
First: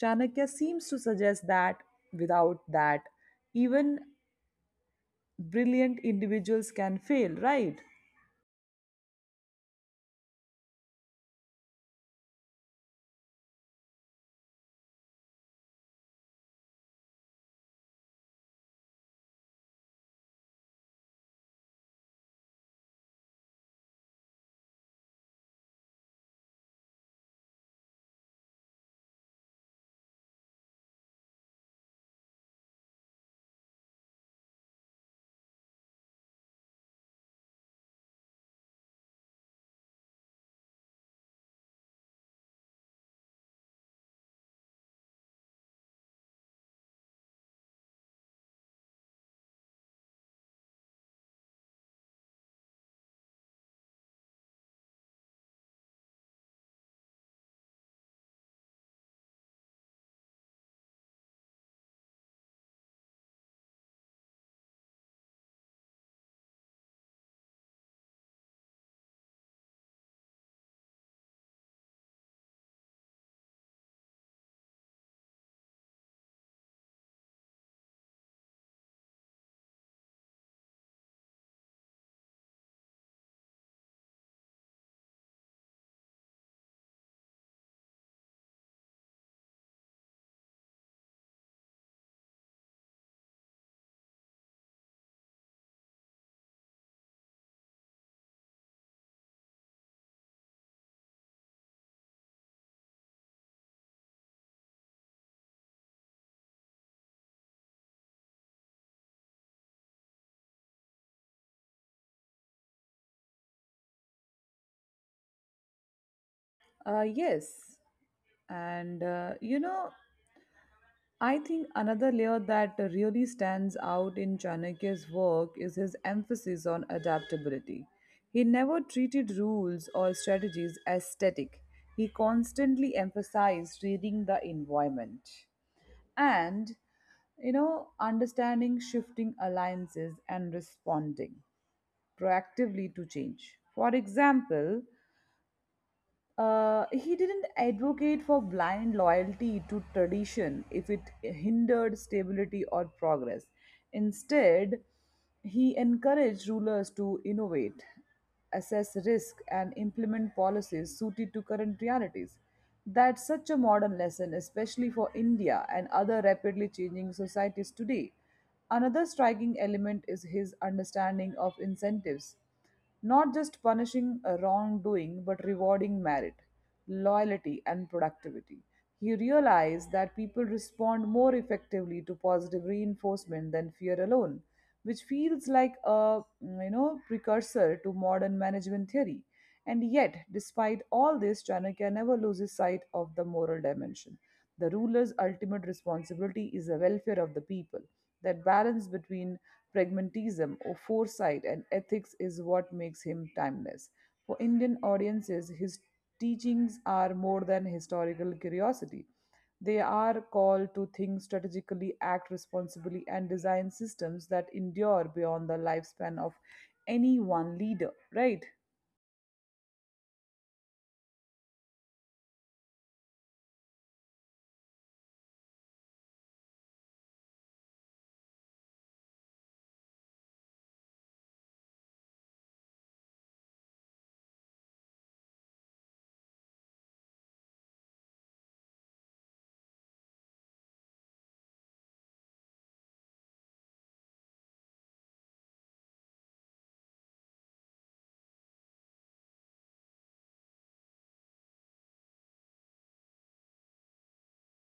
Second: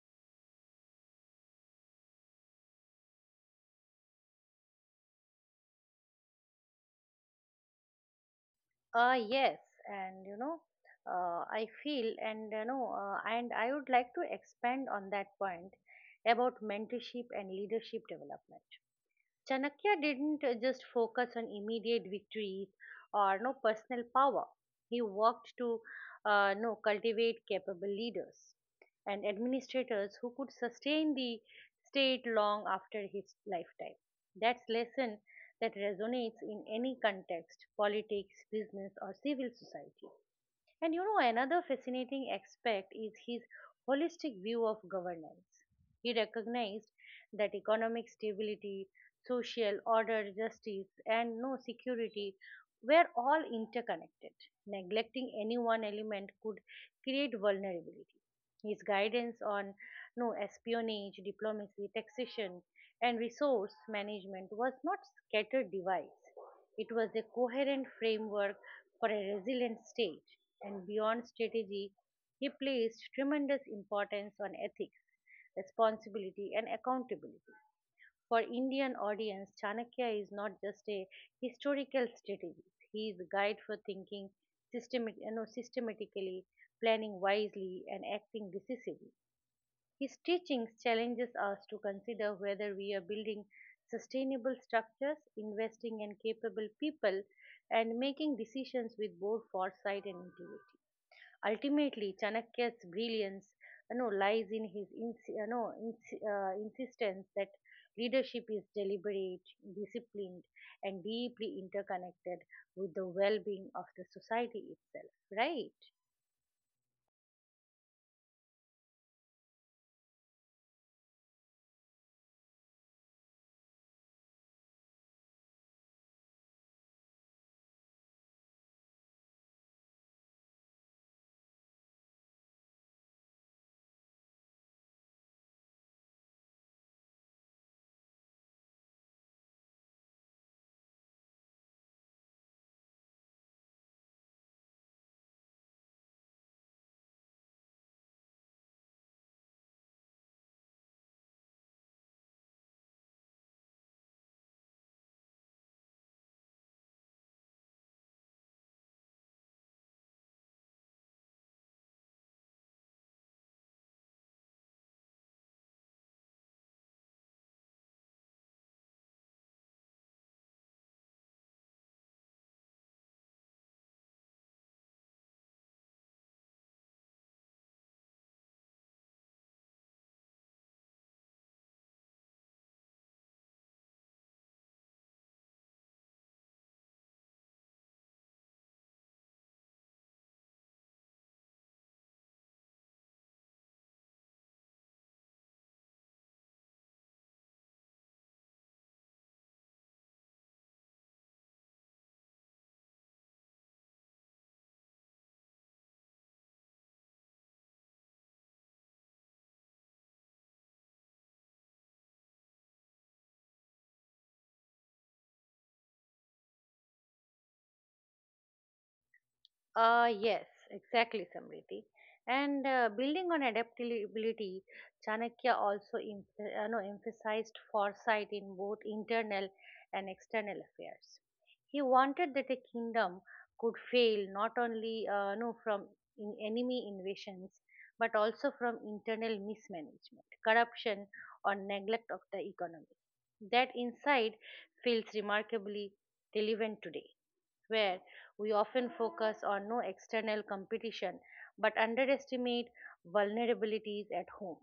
Chanakya seems to suggest that without that, even brilliant individuals can fail, right? Yes, and I feel, and and I would like to expand on that point about mentorship and leadership development. Chanakya didn't just focus on immediate victories or no personal power. He worked to no cultivate capable leaders and administrators who could sustain the state long after his lifetime. That's lesson that resonates in any context, politics, business, or civil society. And another fascinating aspect is his holistic view of governance. He recognized that economic stability, social order, justice, and no security were all interconnected. Neglecting any one element could create vulnerability. His guidance on no espionage, diplomacy, taxation, and resource management was not scattered device. It was a coherent framework for a resilient state. And beyond strategy, he placed tremendous importance on ethics, responsibility, and accountability. For Indian audience, Chanakya is not just a historical strategist. He is a guide for thinking systematically, planning wisely, and acting decisively. His teachings challenges us to consider whether we are building sustainable structures, investing in capable people, and making decisions with both foresight and integrity. Ultimately, Chanakya's brilliance lies in his insistence that leadership is deliberate, disciplined, and deeply interconnected with the well being of the society itself, right? Yes. And you know, I think another layer that really stands out in Chanakya's work is his emphasis on adaptability. He never treated rules or strategies as static. He constantly emphasized reading the environment and, you know, understanding shifting alliances and responding proactively to change. For example, he didn't advocate for blind loyalty to tradition if it hindered stability or progress. Instead, he encouraged rulers to innovate, assess risk, and implement policies suited to current realities. That's such a modern lesson, especially for India and other rapidly changing societies today. Another striking element is his understanding of incentives. Not just punishing a wrongdoing, but rewarding merit, loyalty, and productivity. He realized that people respond more effectively to positive reinforcement than fear alone, which feels like a you know, precursor to modern management theory. And yet, despite all this, Chanakya never loses sight of the moral dimension. The ruler's ultimate responsibility is the welfare of the people. That balance between pragmatism or foresight and ethics is what makes him timeless. For Indian audiences, his teachings are more than historical curiosity. They are called to think strategically, act responsibly, and design systems that endure beyond the lifespan of any one leader, right? Yes, exactly, Samriti. And building on adaptability, Chanakya also em- no, emphasized foresight in both internal and external affairs. He wanted that a kingdom could fail not only no, from in enemy invasions, but also from internal mismanagement, corruption, or neglect of the economy. That insight feels remarkably relevant today, where we often focus on no external competition but underestimate vulnerabilities at home.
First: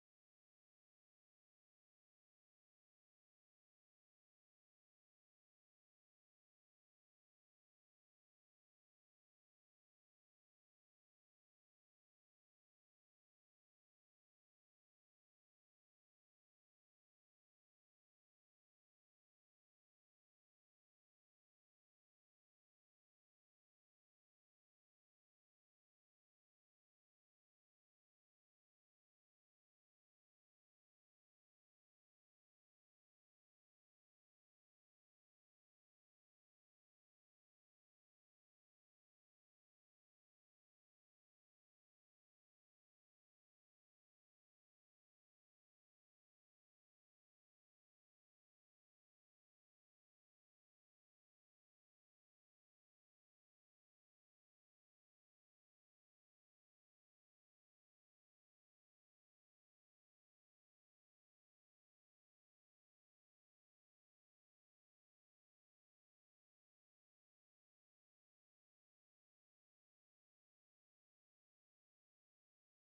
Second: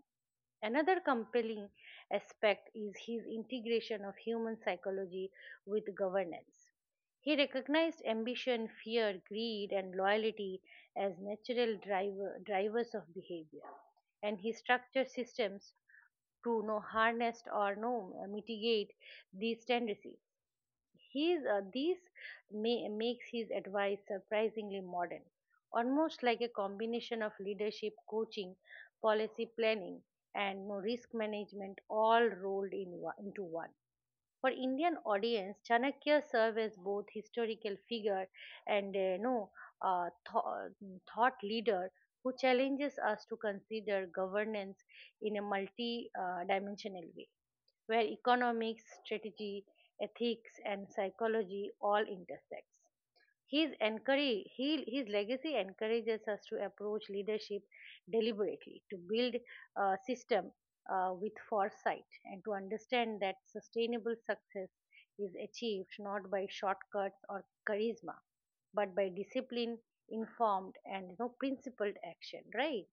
Another compelling aspect is his integration of human psychology with governance. He recognized ambition, fear, greed, and loyalty as drivers of behavior, and he structured systems to harness or no mitigate these tendencies. His these may makes his advice surprisingly modern, almost like a combination of leadership, coaching, policy planning, and risk management all rolled into one. For Indian audience, Chanakya serves as both historical figure and uh, th- thought leader who challenges us to consider governance in a multi-dimensional way where economics, strategy, ethics, and psychology all intersect. His legacy encourages us to approach leadership deliberately, to build a system with foresight, and to understand that sustainable success is achieved not by shortcuts or charisma, but by discipline, informed, and principled action, right?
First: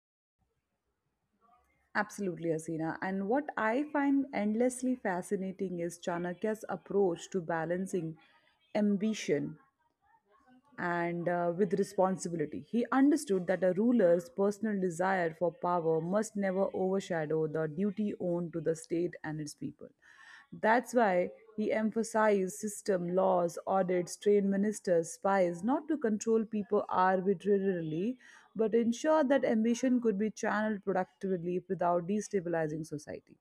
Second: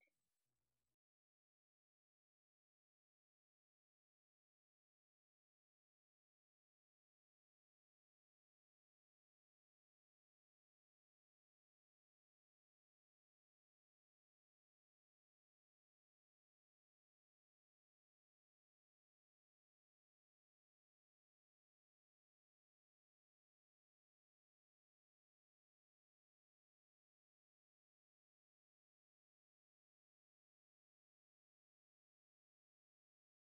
Absolutely, Asina. And what I find endlessly fascinating is Chanakya's approach to balancing ambition and with responsibility. He understood that a ruler's personal desire for power must never overshadow the duty owed to the state and its people. That's why he emphasized system, laws, audits, trained ministers, spies, not to control people arbitrarily, but ensure that ambition could be channeled productively without destabilizing society.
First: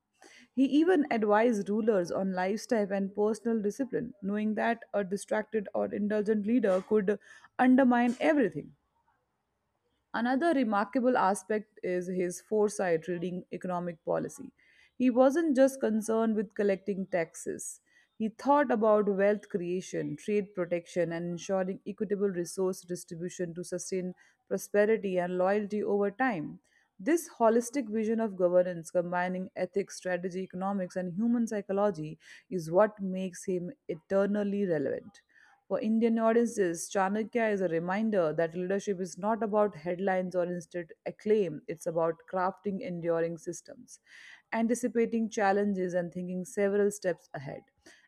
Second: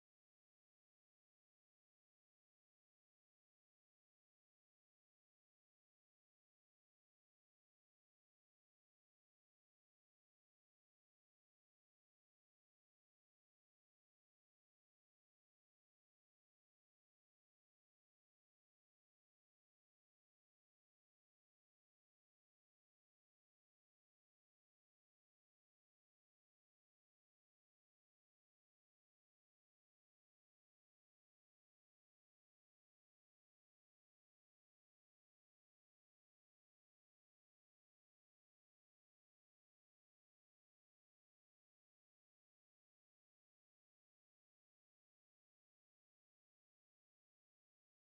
He even advised rulers on lifestyle and personal discipline, knowing that a distracted or indulgent leader could undermine everything. Another remarkable aspect is his foresight reading economic policy. He wasn't just concerned with collecting taxes. He thought about wealth creation, trade protection, and ensuring equitable resource distribution to sustain prosperity and loyalty over time. This holistic vision of governance, combining ethics, strategy, economics, and human psychology, is what makes him eternally relevant. For Indian audiences, Chanakya is a reminder that leadership is not about headlines or instant acclaim, it's about crafting enduring systems, anticipating challenges, and thinking several steps ahead.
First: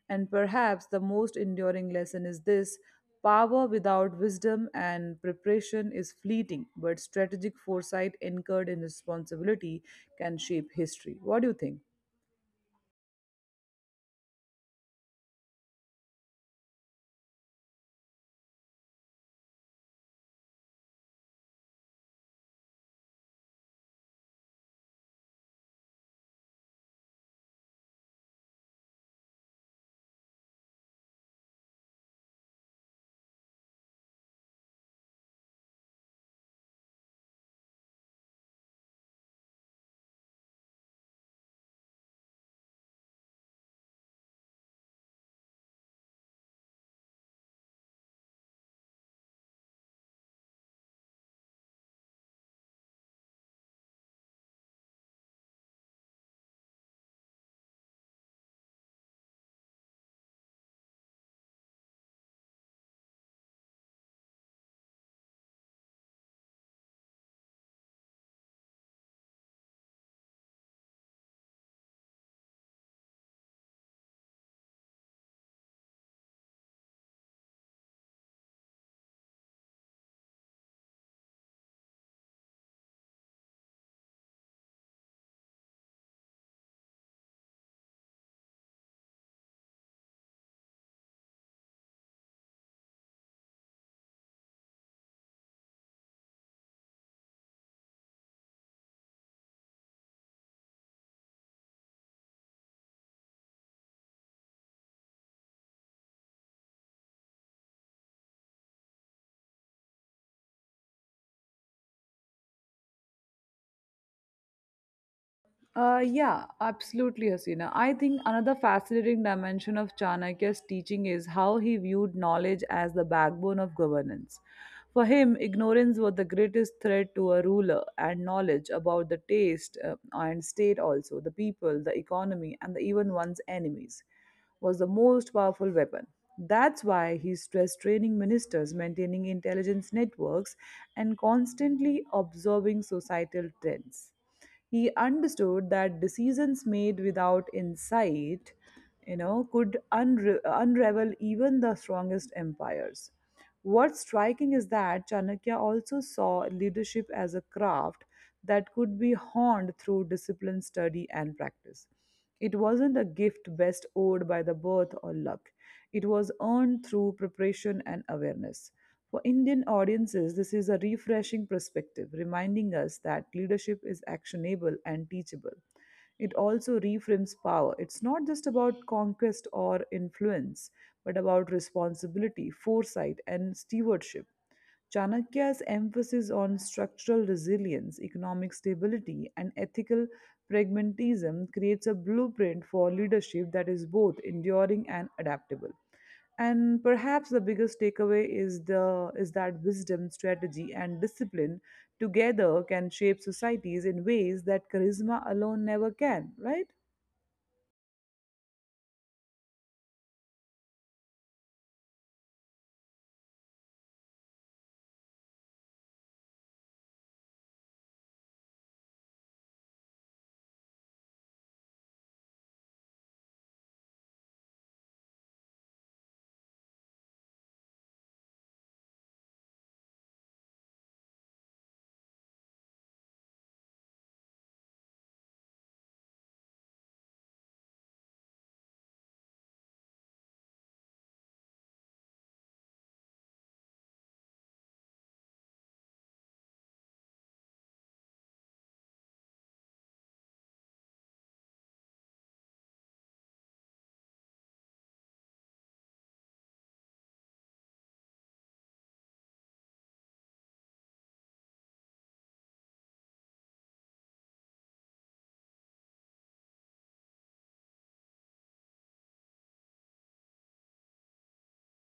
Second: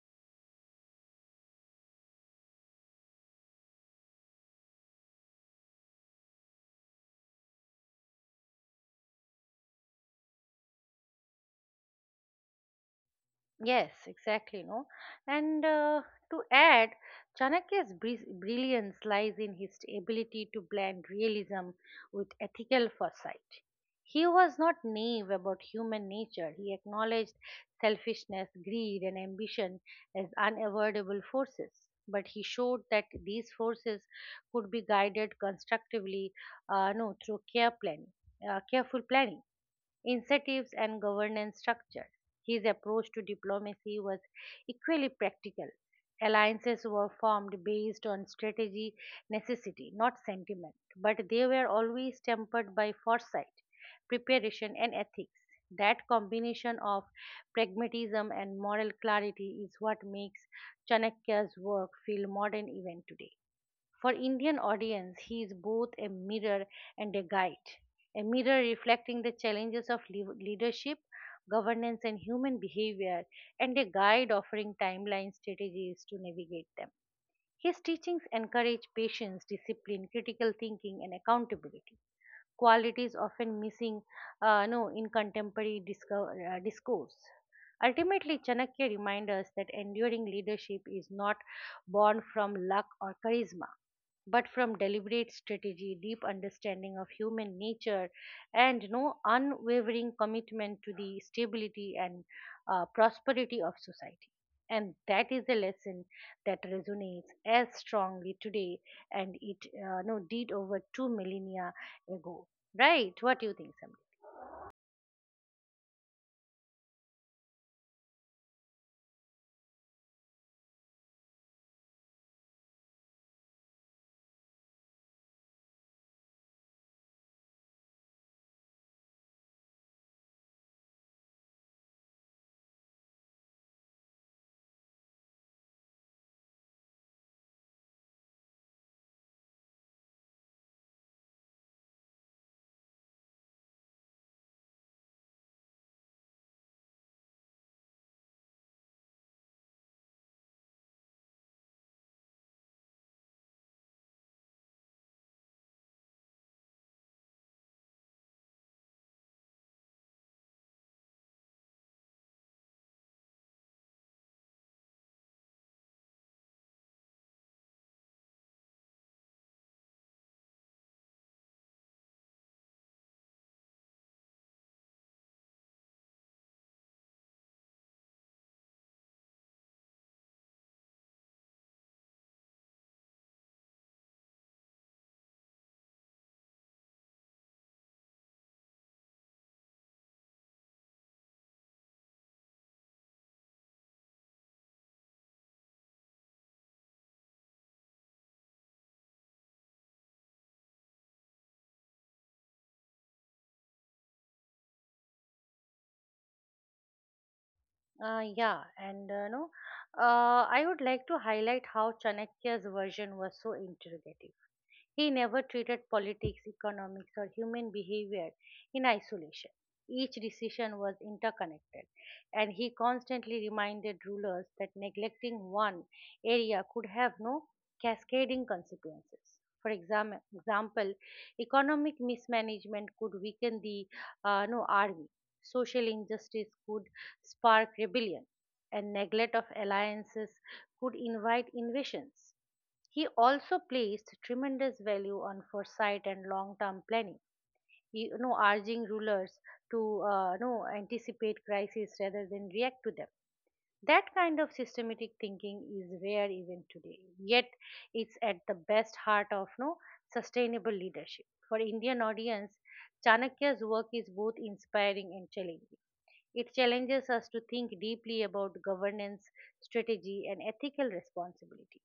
And perhaps the most enduring lesson is this: power without wisdom and preparation is fleeting, but strategic foresight anchored in responsibility can shape history. What do you think? Yes, exactly. no. And to add, Chanakya's brilliance lies in his ability to blend realism with ethical foresight. He was not naive about human nature. He acknowledged selfishness, greed, and ambition as unavoidable forces. But he showed that these forces could be guided constructively, no, through care planning, careful planning, incentives and governance structures. His approach to diplomacy was equally practical. Alliances were formed based on strategy necessity, not sentiment, but they were always tempered by foresight, preparation, and ethics. That combination of pragmatism and moral clarity is what makes Chanakya's work feel modern even today. For Indian audience, he is both a mirror and a guide. A mirror reflecting the challenges of leadership, governance, and human behavior, and a guide offering timeline strategies to navigate them. His teachings encourage patience, discipline, critical thinking, and accountability qualities often missing no, in contemporary discourse. Ultimately, Chanakya reminds us that enduring leadership is not born from luck or charisma, but from deliberate strategy, deep understanding of human nature, and no unwavering commitment to the stability and prosperity of society. And that is a lesson that resonates as strongly today and it no, did over two millennia ago. Right, what do you think, Sam? Yeah, absolutely, Hasina. I think another fascinating dimension of Chanakya's teaching is how he viewed knowledge as the backbone of governance. For him, ignorance was the greatest threat to a ruler, and knowledge about the taste and state, also the people, the economy, and the, even one's enemies, was the most powerful weapon. That's why he stressed training ministers, maintaining intelligence networks, and constantly observing societal trends. He understood that decisions made without insight, you know, could unravel even the strongest empires. What's striking is that Chanakya also saw leadership as a craft that could be honed through discipline, study, and practice. It wasn't a gift best owed by the birth or luck. It was earned through preparation and awareness. For Indian audiences, this is a refreshing perspective, reminding us that leadership is actionable and teachable. It also reframes power. It's not just about conquest or influence, but about responsibility, foresight, and stewardship. Chanakya's emphasis on structural resilience, economic stability, and ethical pragmatism creates a blueprint for leadership that is both enduring and adaptable. And perhaps the biggest takeaway is the is that wisdom, strategy, and discipline together can shape societies in ways that charisma alone never can, right? Yeah, and no, I would like to highlight how Chanakya's version was so interrogative. He never treated politics, economics, or human behavior in isolation. Each decision was interconnected, and he constantly reminded rulers that neglecting one area could have no cascading consequences. For example, economic mismanagement could weaken the no, army, social injustice could spark rebellion, and neglect of alliances could invite invasions. He also placed tremendous value on foresight and long-term planning, urging rulers to anticipate crises rather than react to them. That kind of systematic thinking is rare even today, yet it's at the best heart of no sustainable leadership. For Indian audience, Chanakya's work is both inspiring and challenging. It challenges us to think deeply about governance, strategy, and ethical responsibility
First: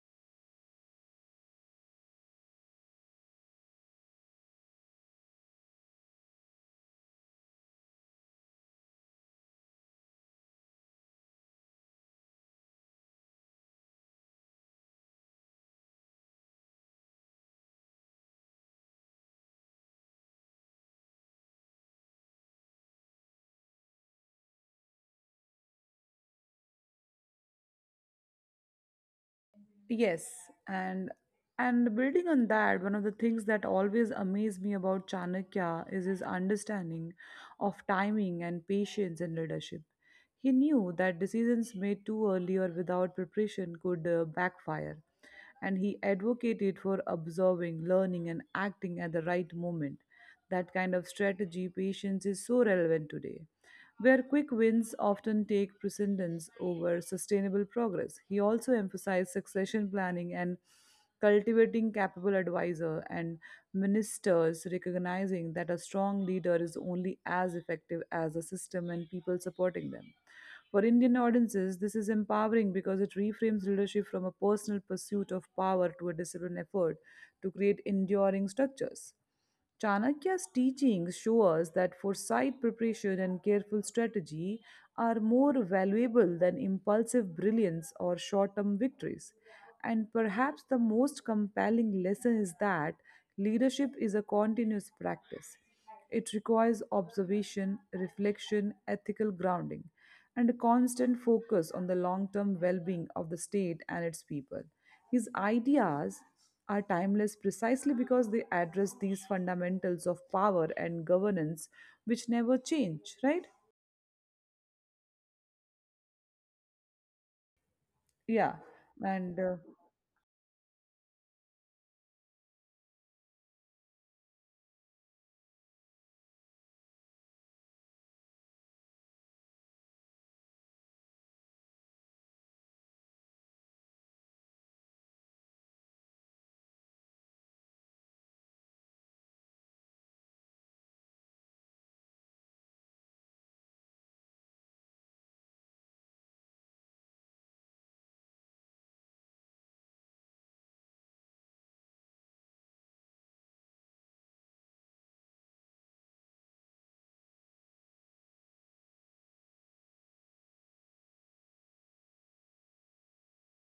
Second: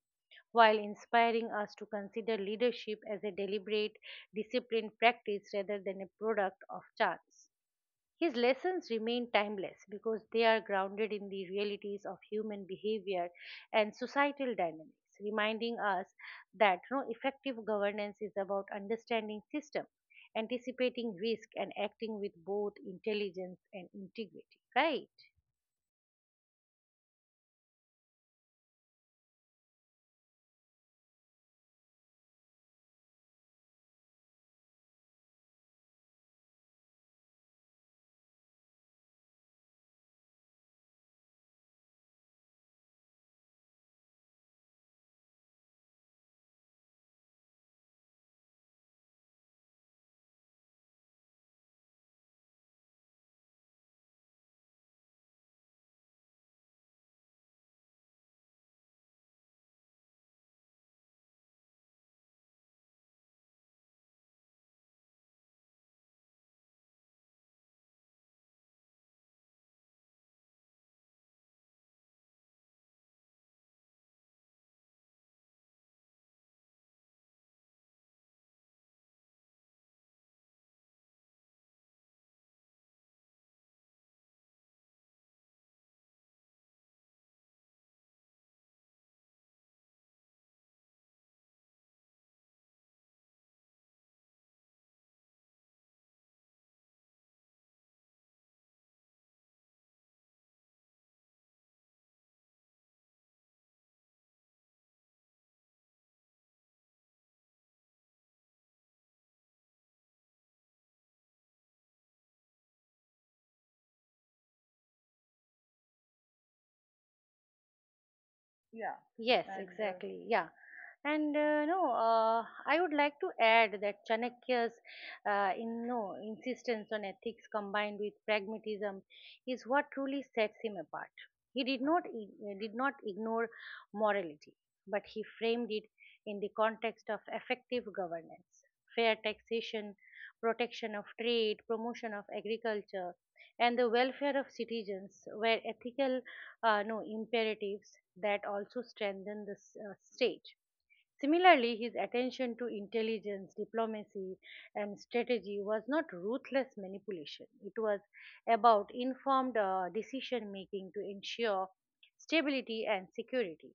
while inspiring us to consider leadership as a deliberate, disciplined practice rather than a product of chance. His lessons remain timeless because they are grounded in the realities of human behavior and societal dynamics, reminding us that no effective governance is about understanding system, anticipating risk, and acting with both intelligence and integrity. Right? Yes, and and building on that, one of the things that always amazed me about Chanakya is his understanding of timing and patience in leadership. He knew that decisions made too early or without preparation could backfire, and he advocated for observing, learning, and acting at the right moment. That kind of strategy, patience is so relevant today where quick wins often take precedence over sustainable progress. He also emphasized succession planning and cultivating capable advisor and ministers, recognizing that a strong leader is only as effective as the system and people supporting them. For Indian audiences, this is empowering because it reframes leadership from a personal pursuit of power to a disciplined effort to create enduring structures. Chanakya's teachings show us that foresight, preparation, and careful strategy are more valuable than impulsive brilliance or short term victories. And perhaps the most compelling lesson is that leadership is a continuous practice. It requires observation, reflection, ethical grounding, and a constant focus on the long term well being of the state and its people. His ideas are timeless precisely because they address these fundamentals of power and governance which never change, right? yeah Yeah, yes, and and exactly. Yeah. And no, I would like to add that Chanakya's in, no, insistence on ethics combined with pragmatism is what truly sets him apart. He did not ignore morality, but he framed it in the context of effective governance. Fair taxation, protection of trade, promotion of agriculture, and the welfare of citizens were ethical no imperatives that also strengthen the state. Similarly, his attention to intelligence, diplomacy, and strategy was not ruthless manipulation. It was about informed decision making to ensure stability and security.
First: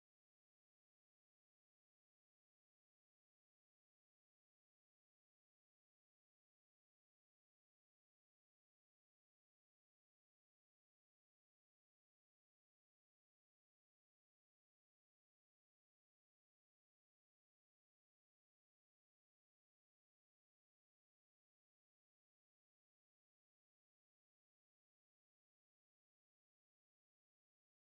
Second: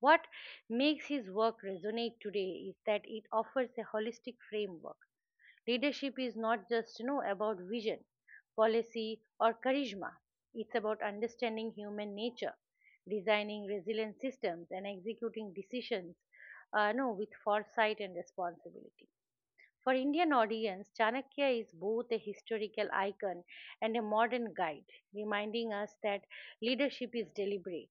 What makes his work resonate today is that it offers a holistic framework. Leadership is not just, about vision, policy, or charisma. It's about understanding human nature, designing resilient systems, and executing decisions, no, with foresight and responsibility. For Indian audience, Chanakya is both a historical icon and a modern guide, reminding us that leadership is deliberate,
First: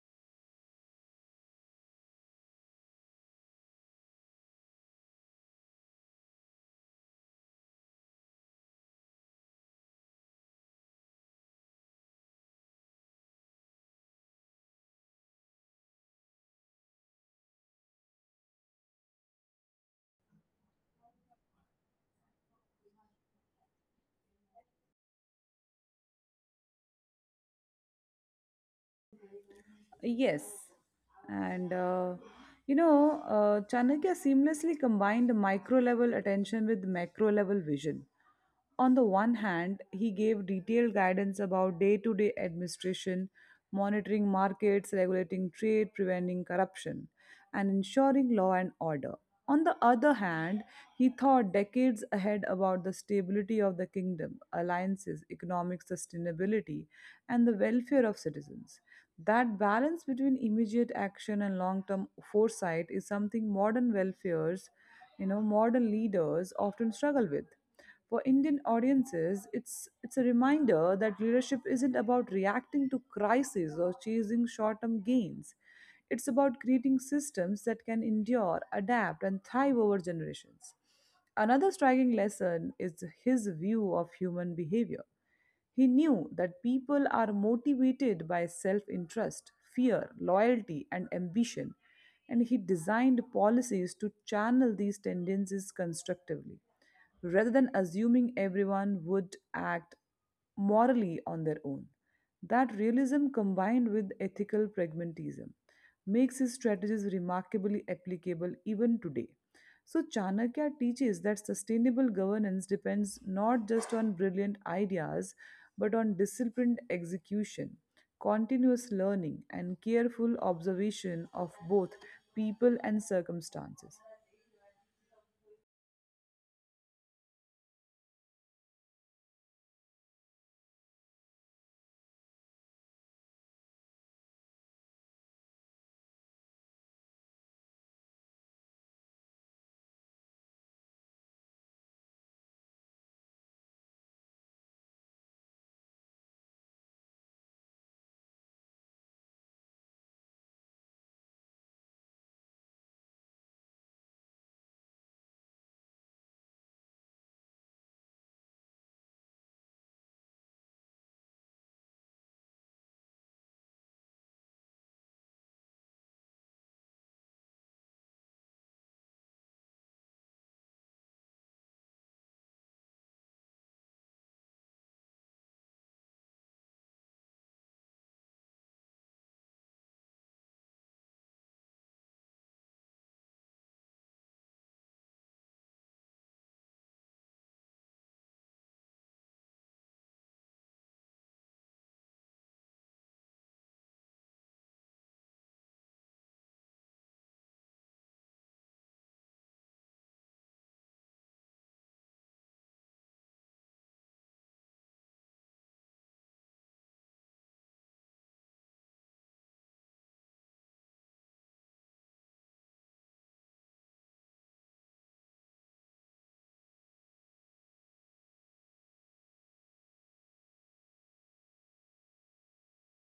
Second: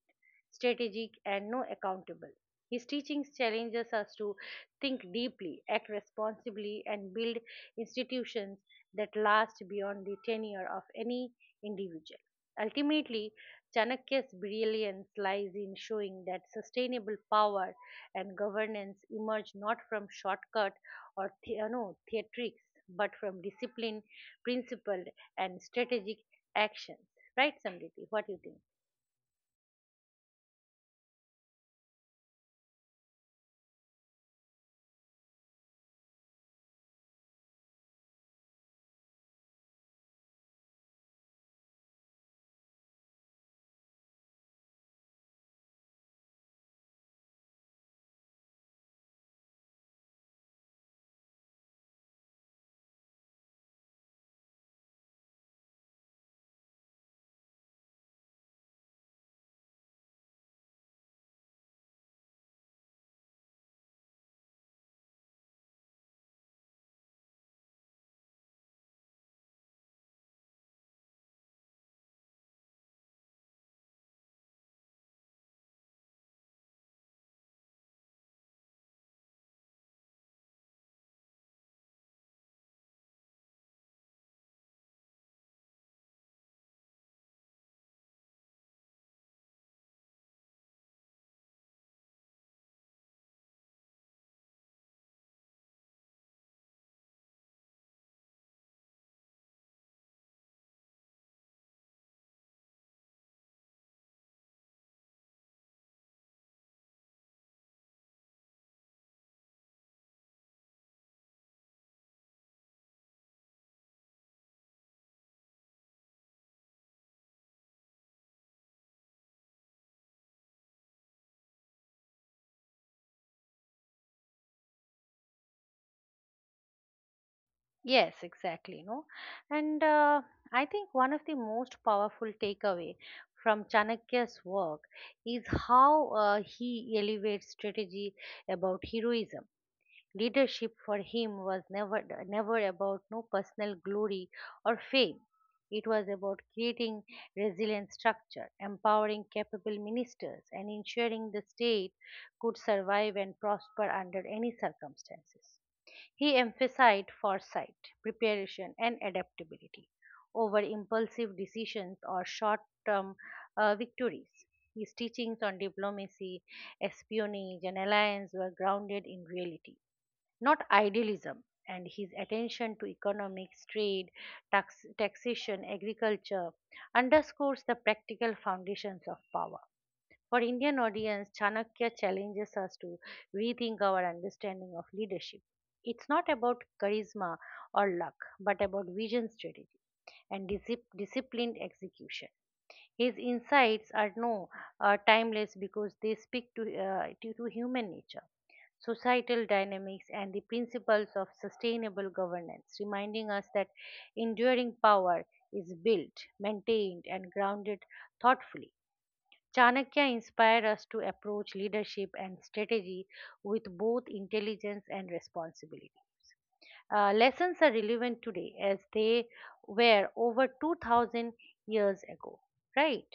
strategic and no accountable. His teachings challenges us to think deeply, act responsibly and build institutions that last beyond the tenure of any individual. Ultimately, Chanakya's brilliance lies in showing that sustainable power and governance emerge not from shortcuts or the, no, theatrics, but from discipline, principled, and strategic actions. Right, Samriti? What do you think? Yes. And, you know, Chanakya seamlessly combined micro level attention with macro level vision. On the one hand, he gave detailed guidance about day to day administration, monitoring markets, regulating trade, preventing corruption, and ensuring law and order. On the other hand, he thought decades ahead about the stability of the kingdom, alliances, economic sustainability, and the welfare of citizens. That balance between immediate action and long-term foresight is something modern welfares, you know, modern leaders often struggle with. For Indian audiences, it's a reminder that leadership isn't about reacting to crises or chasing short-term gains. It's about creating systems that can endure, adapt, and thrive over generations. Another striking lesson is his view of human behavior. He knew that people are motivated by self interest, fear, loyalty, and ambition, and he designed policies to channel these tendencies constructively, rather than assuming everyone would act morally on their own. That realism combined with ethical pragmatism makes his strategies remarkably applicable even today. So, Chanakya teaches that sustainable governance depends not just on brilliant ideas, but on disciplined execution, continuous learning, and careful observation of both people and circumstances. Yes, exactly. No, And I think one of the most powerful takeaway from Chanakya's work is how he elevates strategy about heroism. Leadership for him was never about no personal glory or fame. It was about creating resilient structure, empowering capable ministers, and ensuring the state could survive and prosper under any circumstances. He emphasized foresight, preparation, and adaptability over impulsive decisions or short term victories. His teachings on diplomacy, espionage, and alliance were grounded in reality not idealism, and his attention to economics, trade, taxation, agriculture underscores the practical foundations of power. For Indian audience, Chanakya challenges us to rethink our understanding of leadership. It's not about charisma or luck, but about vision strategy and disciplined execution. His insights are no timeless because they speak to, to human nature societal dynamics, and the principles of sustainable governance, reminding us that enduring power is built, maintained, and grounded thoughtfully. Chanakya inspired us to approach leadership and strategy with both intelligence and responsibility. Lessons are relevant today as they were over 2000 years ago, right?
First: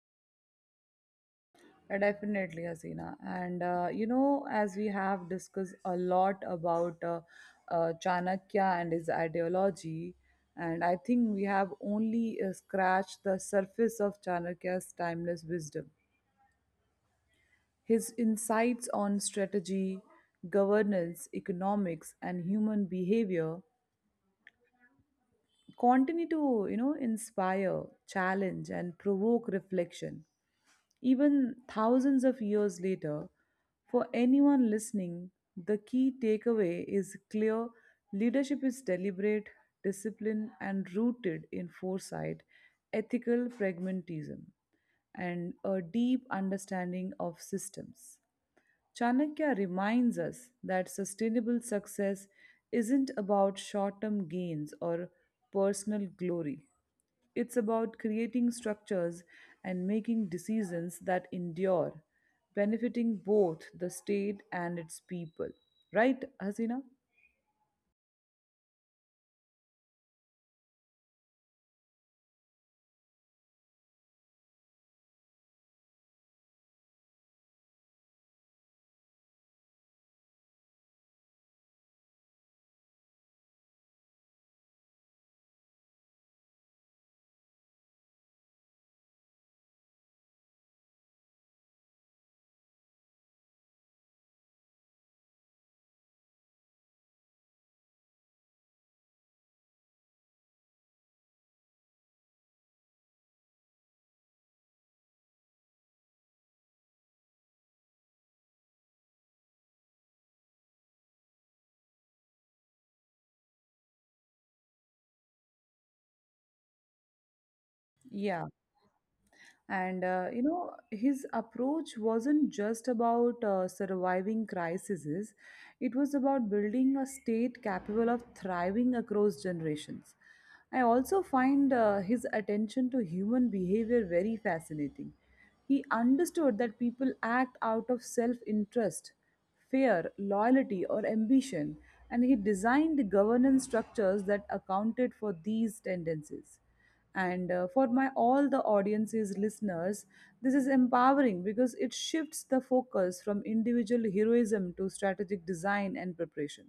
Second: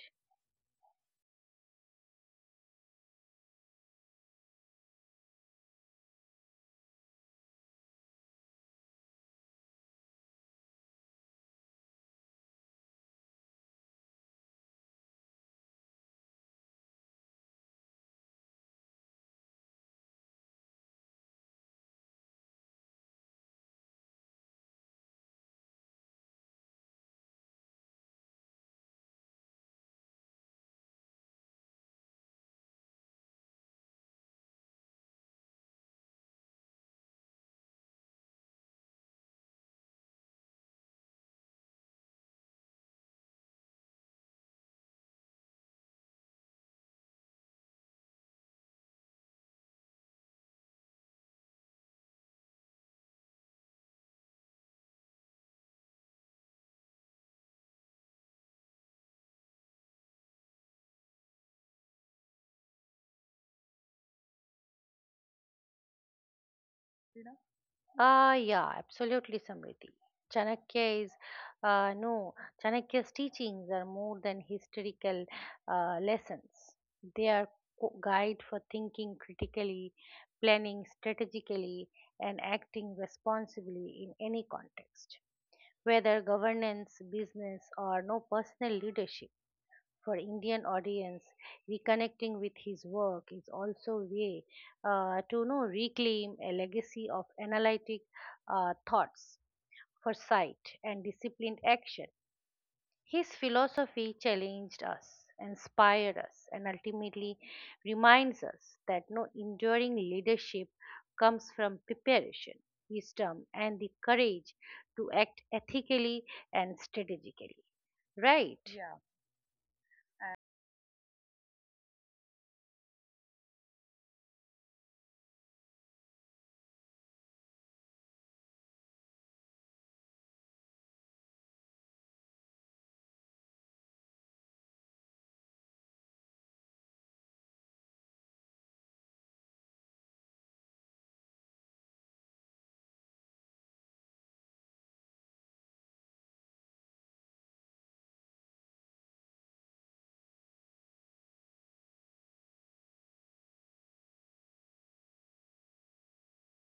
Yeah, definitely, Hasina. And you know, as we have discussed a lot about Chanakya and his ideology, and I think we have only scratched the surface of Chanakya's timeless wisdom. His insights on strategy, governance, economics, and human behavior continue to, you know, inspire, challenge, and provoke reflection. Even thousands of years later, for anyone listening, the key takeaway is clear: leadership is deliberate, disciplined, and rooted in foresight, ethical pragmatism, and a deep understanding of systems. Chanakya reminds us that sustainable success isn't about short term gains or personal glory. It's about creating structures and making decisions that endure, benefiting both the state and its people. Right, Hasina? Yeah, absolutely, Samriti. Chanakya is, no, Chanakya's teachings are more than historical lessons. They are guide for thinking critically, planning strategically, and acting responsibly in any context, whether governance, business, or no personal leadership for Indian audience, reconnecting with his work is also a way to reclaim a legacy of analytic thoughts, foresight, and disciplined action. His philosophy challenged us, inspired us, and ultimately reminds us that no enduring leadership comes from preparation, wisdom, and the courage to act ethically and strategically. Yeah. Right? And you know, his approach wasn't just about surviving crises, it was about building a state capable of thriving across generations. I also find his attention to human behavior very fascinating. He understood that people act out of self interest, fear, loyalty, or ambition, and he designed governance structures that accounted for these tendencies. And for my all the audiences listeners, this is empowering because it shifts the focus from individual heroism to strategic design and preparation.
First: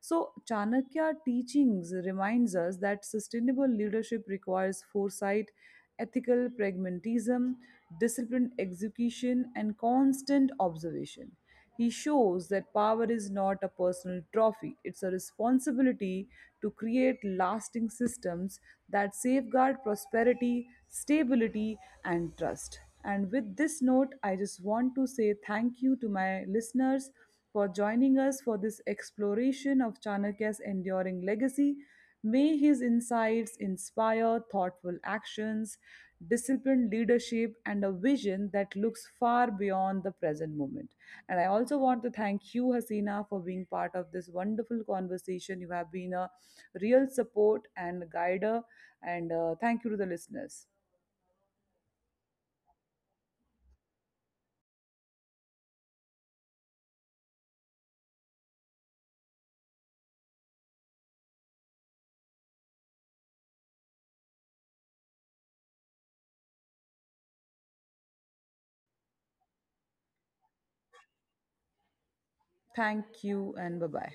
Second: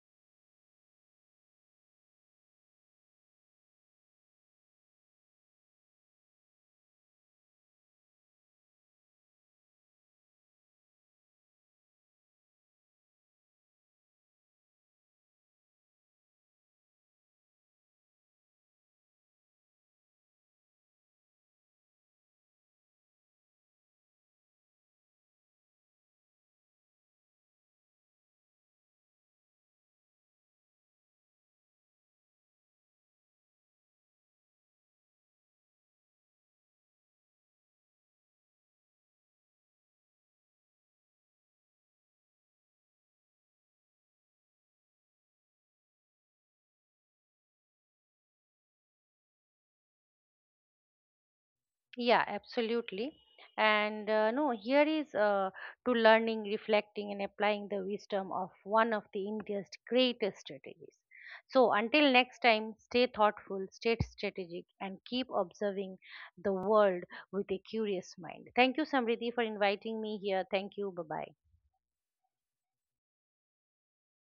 So Chanakya teachings reminds us that sustainable leadership requires foresight, ethical pragmatism, disciplined execution, and constant observation. He shows that power is not a personal trophy, it's a responsibility to create lasting systems that safeguard prosperity, stability, and trust. And with this note, I just want to say thank you to my listeners for joining us for this exploration of Chanakya's enduring legacy. May his insights inspire thoughtful actions, disciplined leadership, and a vision that looks far beyond the present moment. And I also want to thank you, Hasina, for being part of this wonderful conversation. You have been a real support and guider. And thank you to the listeners. Yeah, absolutely. And no, here is to learning, reflecting, and applying the wisdom of one of the India's greatest strategies. So, until next time, stay thoughtful, stay strategic, and keep observing the world with a curious mind. Thank you, Samriddhi, for inviting me here. Thank you. Bye bye. Thank you, and bye bye.